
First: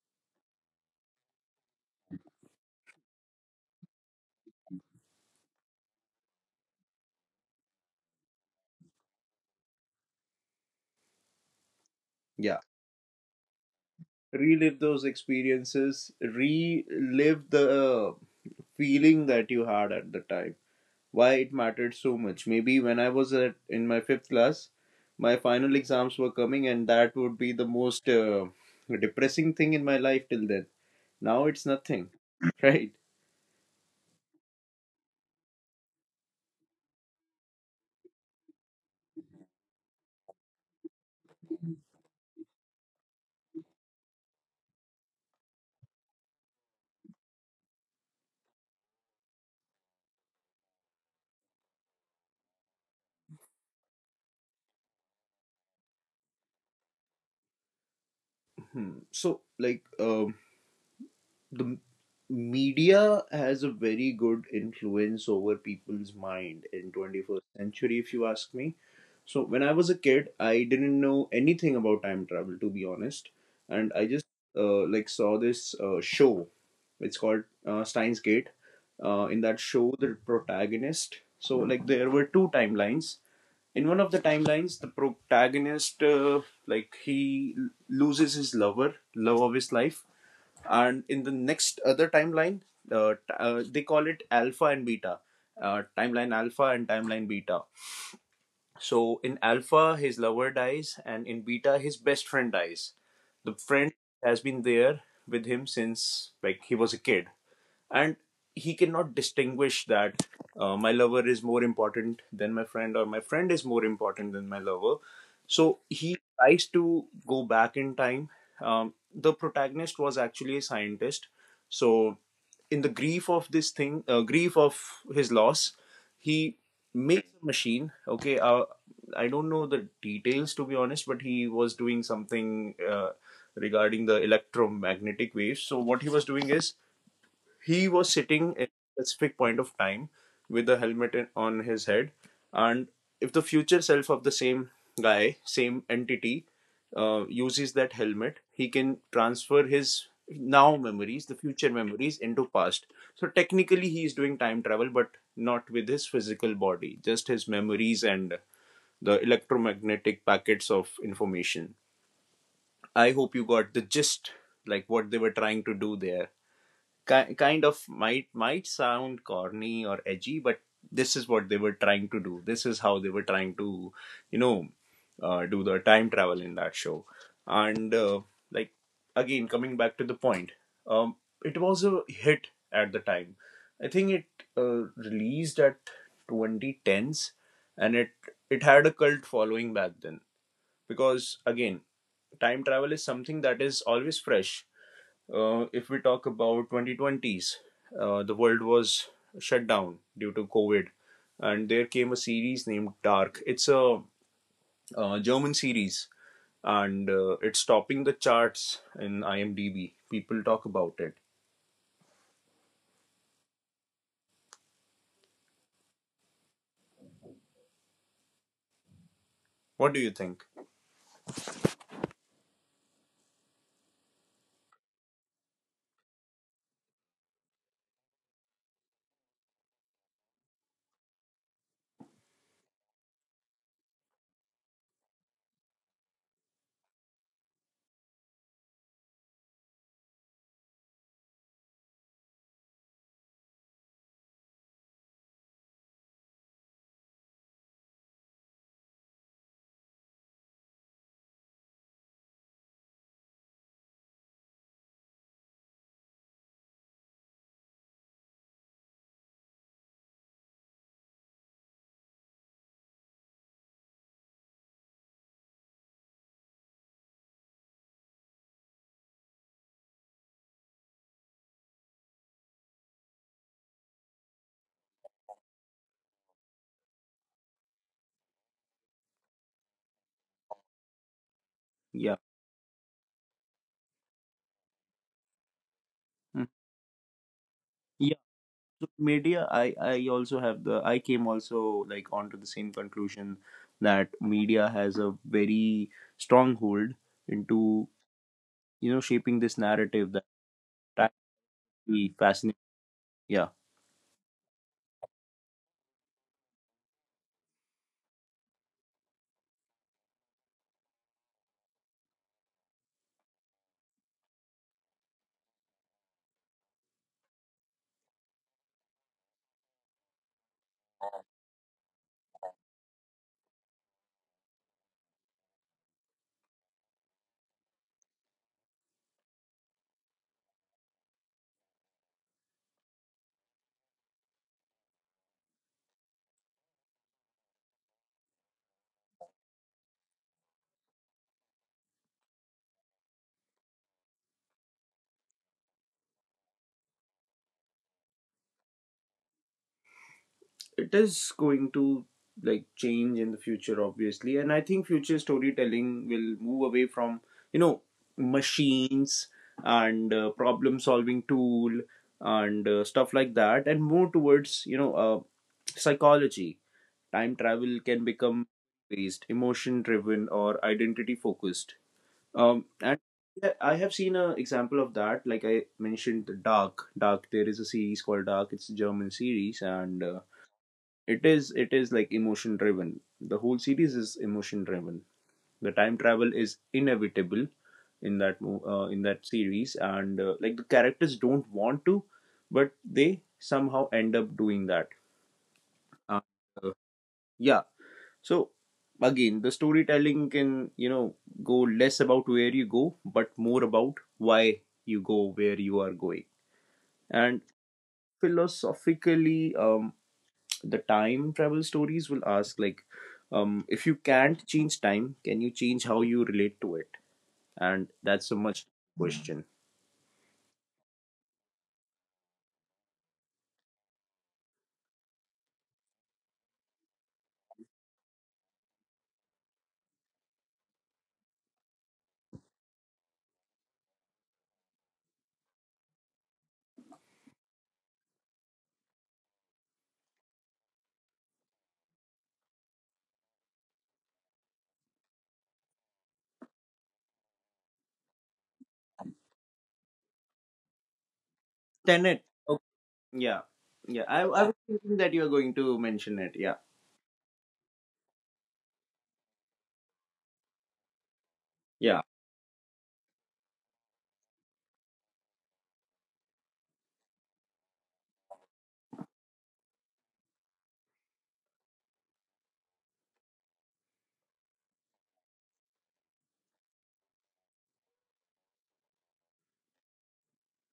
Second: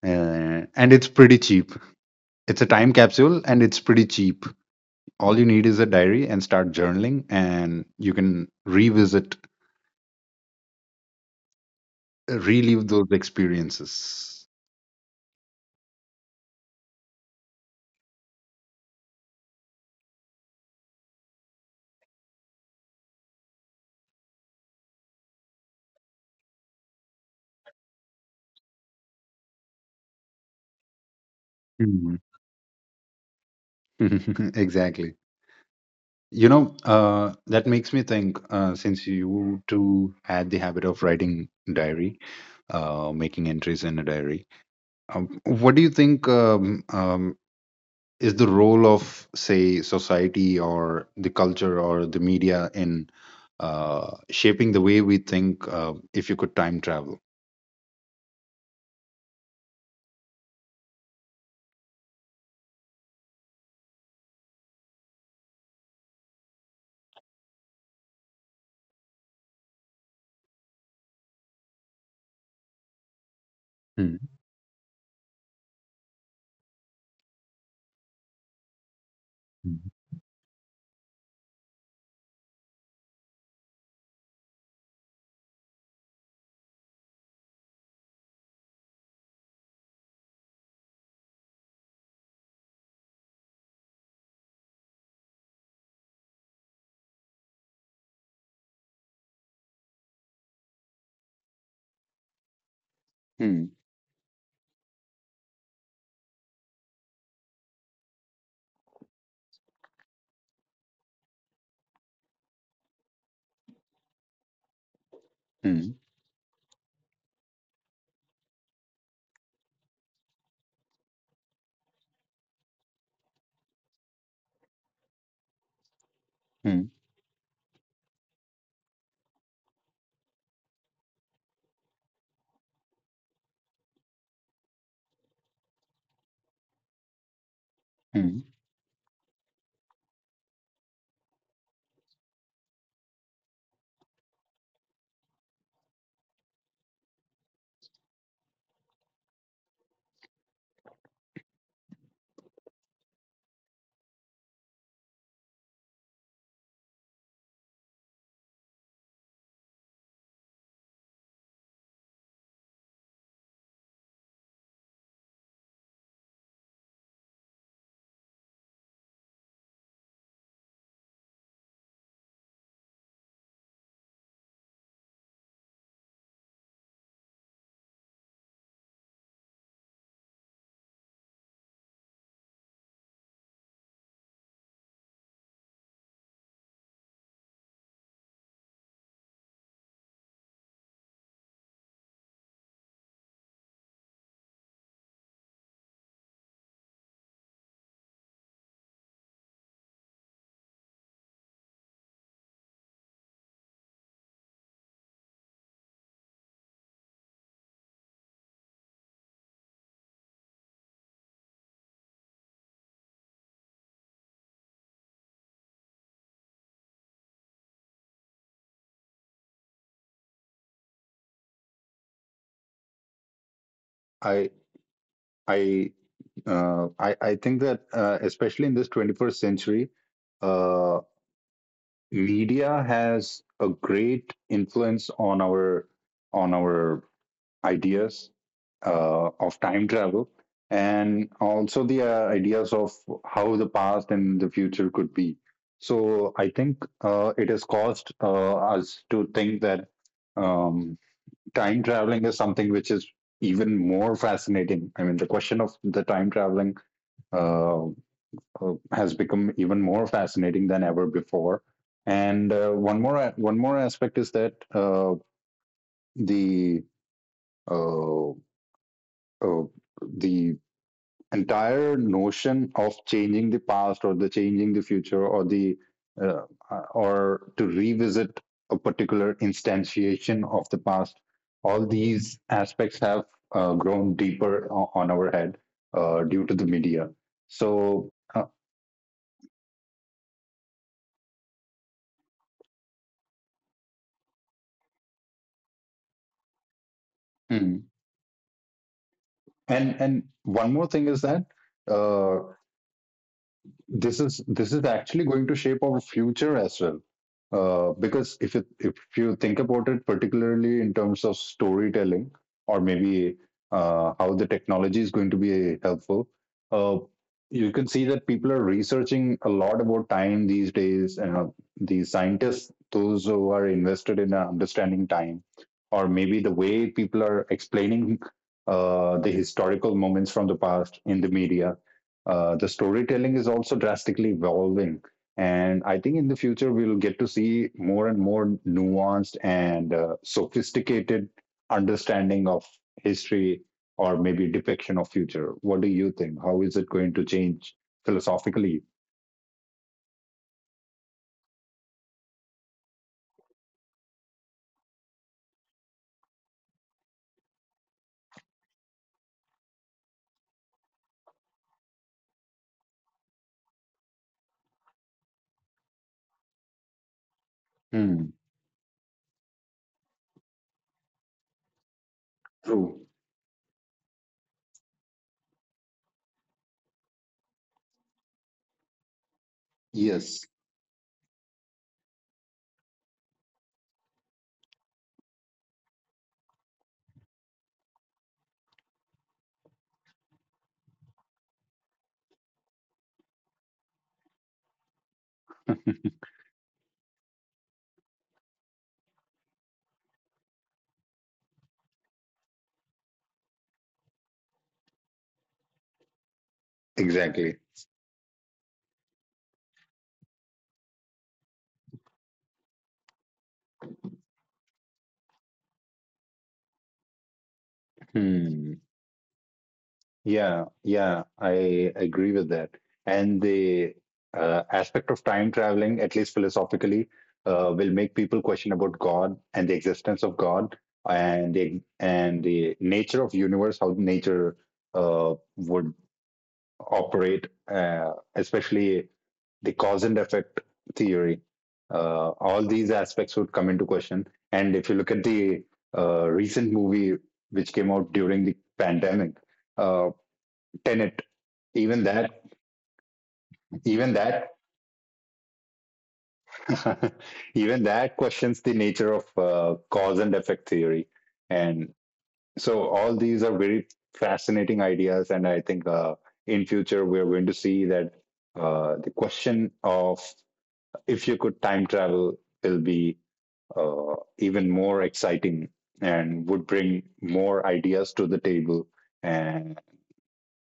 And it's pretty cheap. It's a time capsule, and it's pretty cheap. All you need is a diary and start journaling, and you can revisit,
Yeah.
relive those experiences.
Relive those experiences, relive the feeling that you had at the time. Why it mattered so much. Maybe when I was at, in my fifth class, my final exams were coming, and that would be the most depressing thing in my life till then. Now it's nothing,
Mhm.
right?
Exactly. You know, that makes me think, since you two had the habit of writing diary, making entries in a diary, what do you think is the role of, say, society or the culture or the media in, shaping the way we think, if you could time travel?
Hmm. So, like, the media has a very good influence over people's mind in 21st century if you ask me. So when I was a kid I didn't know anything about time travel to be honest, and I
Mm,
just like saw this show. It's called Steins Gate. In that
mm,
show the protagonist, so like there were two timelines. In one of the timelines the protagonist like loses his lover, love of his life. And in the next other timeline, they call it alpha and beta, timeline alpha and timeline beta. So in alpha his lover dies and in beta his best friend dies. The
mm,
friend has been there with him since like he was a kid, and he cannot distinguish that my lover is more important than my friend or my friend is more important than my lover. So
mm,
he tries to go back in time. The protagonist was actually a scientist. So in the grief of this thing, grief of his loss, he
mm,
makes a machine. Okay, I don't know the details to be honest, but he was doing something regarding the electromagnetic waves. So what he was doing is he was
mm.
sitting at a specific point of time with the helmet on his head, and if the future self of the same guy, same entity, uses that helmet, he can transfer his now memories, the future memories, into past. So technically he is doing time travel, but not with his physical body, just his memories and the electromagnetic packets of information. I hope you got the gist, like what they were trying to do there. Kind of might sound corny or edgy, but this is what they were trying to do, this is how they were trying to, you know, do the time travel in that show. And like again coming back to the point, um, it was a hit at the time. I think it released at 2010s, and it had a cult following back then, because again, time travel is something that is always fresh. If we talk about 2020s, the world was shut down due to COVID, and there came a series named Dark. It's a German series, and it's topping the charts in IMDb. People talk about it. What do you think?
I I I think that, especially in this 21st century, uh, media has a great influence on our ideas of time travel, and also the ideas of how the past and the future could be. So I think it has caused us to think that um, time traveling is something which is even more fascinating. I mean, the question of the time traveling Uh, has become even more fascinating than ever before. And one more one more aspect is that the uh, uh, the entire notion of changing the past, or the changing the future, or the uh, or to revisit a particular instantiation of the past, all
Yeah.
these aspects have grown deeper on our head due
Mm.
to the media. So
Yeah. So media, I also have the, I came also like onto the same conclusion that media has a very strong hold
mm.
into, you know, shaping this
And
narrative that
one more thing is that
actually
uh,
fascinates. Yeah.
this is actually going to shape our future as well, because if you think about it, particularly in terms of storytelling, or maybe how the technology is going to be helpful. uh, you can see that people are researching a lot about time these days, and the scientists, those who are invested in understanding time, or maybe the way people are explaining the historical moments from the past in the media, the storytelling is also drastically evolving. And I think in the future we'll get to see more and more nuanced and sophisticated understanding of history, or maybe depiction of future. What do you think? How is it going to change philosophically?
It is going to like change in the future obviously, and I think future storytelling will move away from, you know, machines and problem solving tool and stuff like that, and more towards, you know, psychology. Time travel can
Hmm.
become based emotion driven or identity focused. And
True.
yeah, I have seen an example of that. Like I mentioned the dark, there is a series called Dark, it's a German series, and
Yes.
it is, it is like emotion driven, the whole series is emotion driven. The time travel is inevitable in that, in that series, and like the characters don't want to, but they somehow end up doing that. And, uh, yeah. So again the storytelling can, you know, go less about where you go but more about why you go where you are going. And
Exactly.
philosophically, the time travel stories will ask like, if you can't change time, can you change how you relate to it? And that's a much
Hmm.
question.
Yeah, yeah, I agree with that. And the aspect of time traveling, at least philosophically, will make people question about God and the existence of God, and the nature of universe, how nature would operate, especially the cause and effect theory. All these aspects would come into question. And if you look at the recent movie which came out during the pandemic, uh, Tenet. Even
Tenet,
that,
okay. Yeah, yeah.
even
I
that,
was thinking that you're going to mention it, yeah.
even that questions the nature of cause and effect theory. And
Yeah,
so all these are very fascinating ideas. And I think in future we're going to see that the question of if you could time travel will be even more exciting, and would bring more ideas to the table, and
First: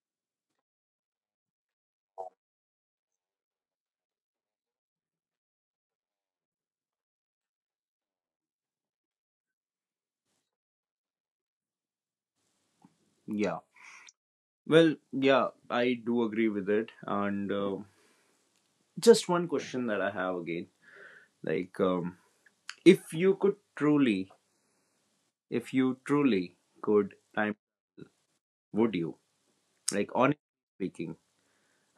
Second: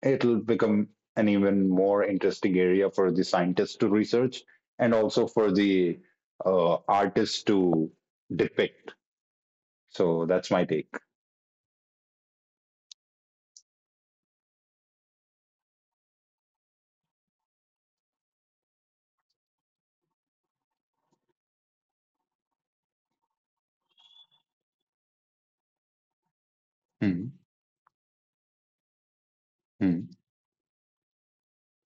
it'll become an even more interesting area for the scientists to research, and also for the artists to depict. So that's my take.
yeah. Well, yeah, I do agree with it. And just one question that I have again, like, if you could truly, if you truly could
Mm-hmm.
time, would you, like
Mm-hmm.
honestly speaking,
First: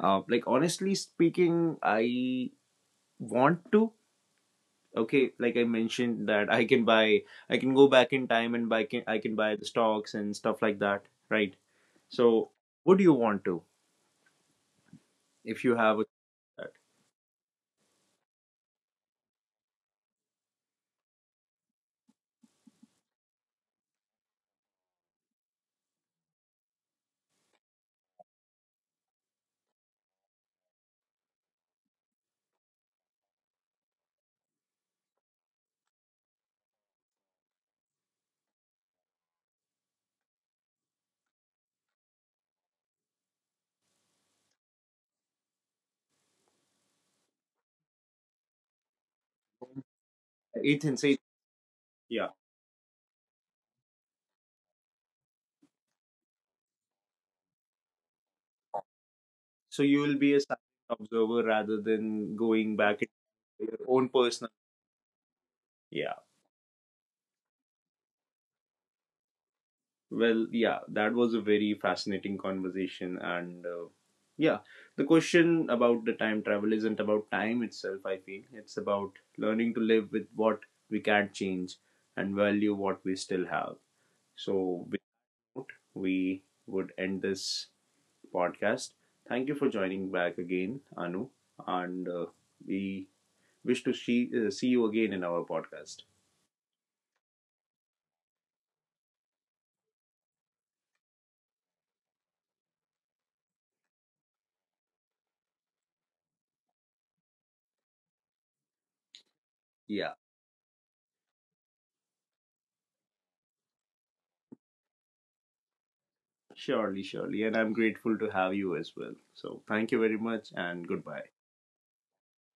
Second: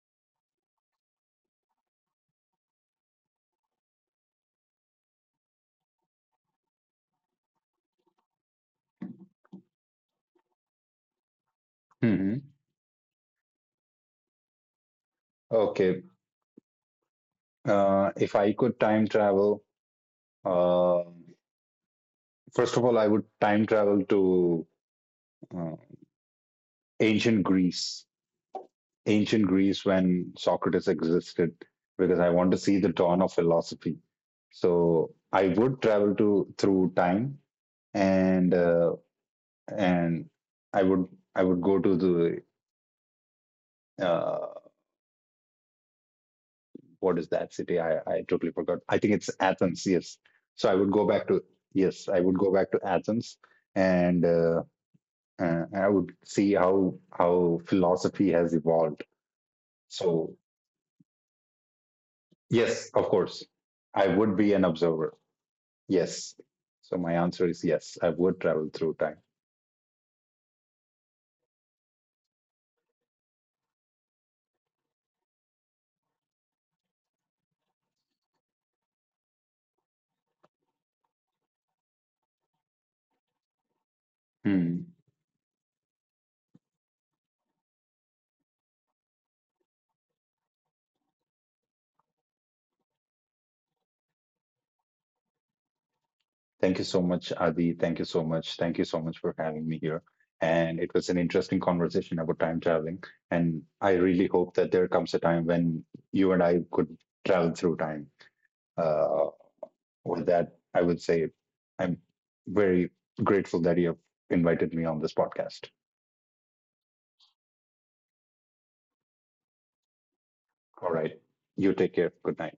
like honestly speaking, I want to, okay, like I mentioned that I can buy, I can go back in time and buy, I can buy the stocks and stuff like that, right?
Mm-hmm.
So would you want to, if you have
Okay.
a,
If I could time travel, uh, first of all, I would time travel to uh, ancient Greece, ancient Greece when Socrates existed, because I want to see the dawn of philosophy. So I would travel to through time and uh, and I would, I would go to the what is that city? I totally forgot. I think it's Athens. Yes. So I would
Ethan
go
say,
back to yes, I
yeah.
would go back to Athens, and I would see how philosophy has evolved.
So you will be
So
a silent observer rather than going
yes,
back
of course,
into your
I
own
would
personal,
be an observer.
yeah.
Yes. So my answer is yes. I would travel through time.
Well, yeah, that was a very fascinating conversation. And yeah, the question about the time travel isn't about time itself, I feel. It's about learning to live with what we can't change and value what we still have.
Hmm.
So, with that, we would end this podcast. Thank you for joining back again, Anu. And we wish to see, see you again in our podcast.
Thank you so much, Adi. Thank you so much. Thank you so much for having me here. And it was an interesting conversation about time traveling. And I really hope that there comes a time when you and I could travel through time. Uh,
Yeah.
with that, I would say I'm very grateful that you have invited me on this podcast.
Surely, surely. And I'm grateful to have you as well. So thank you very much and
All right.
goodbye.
You take care. Good night.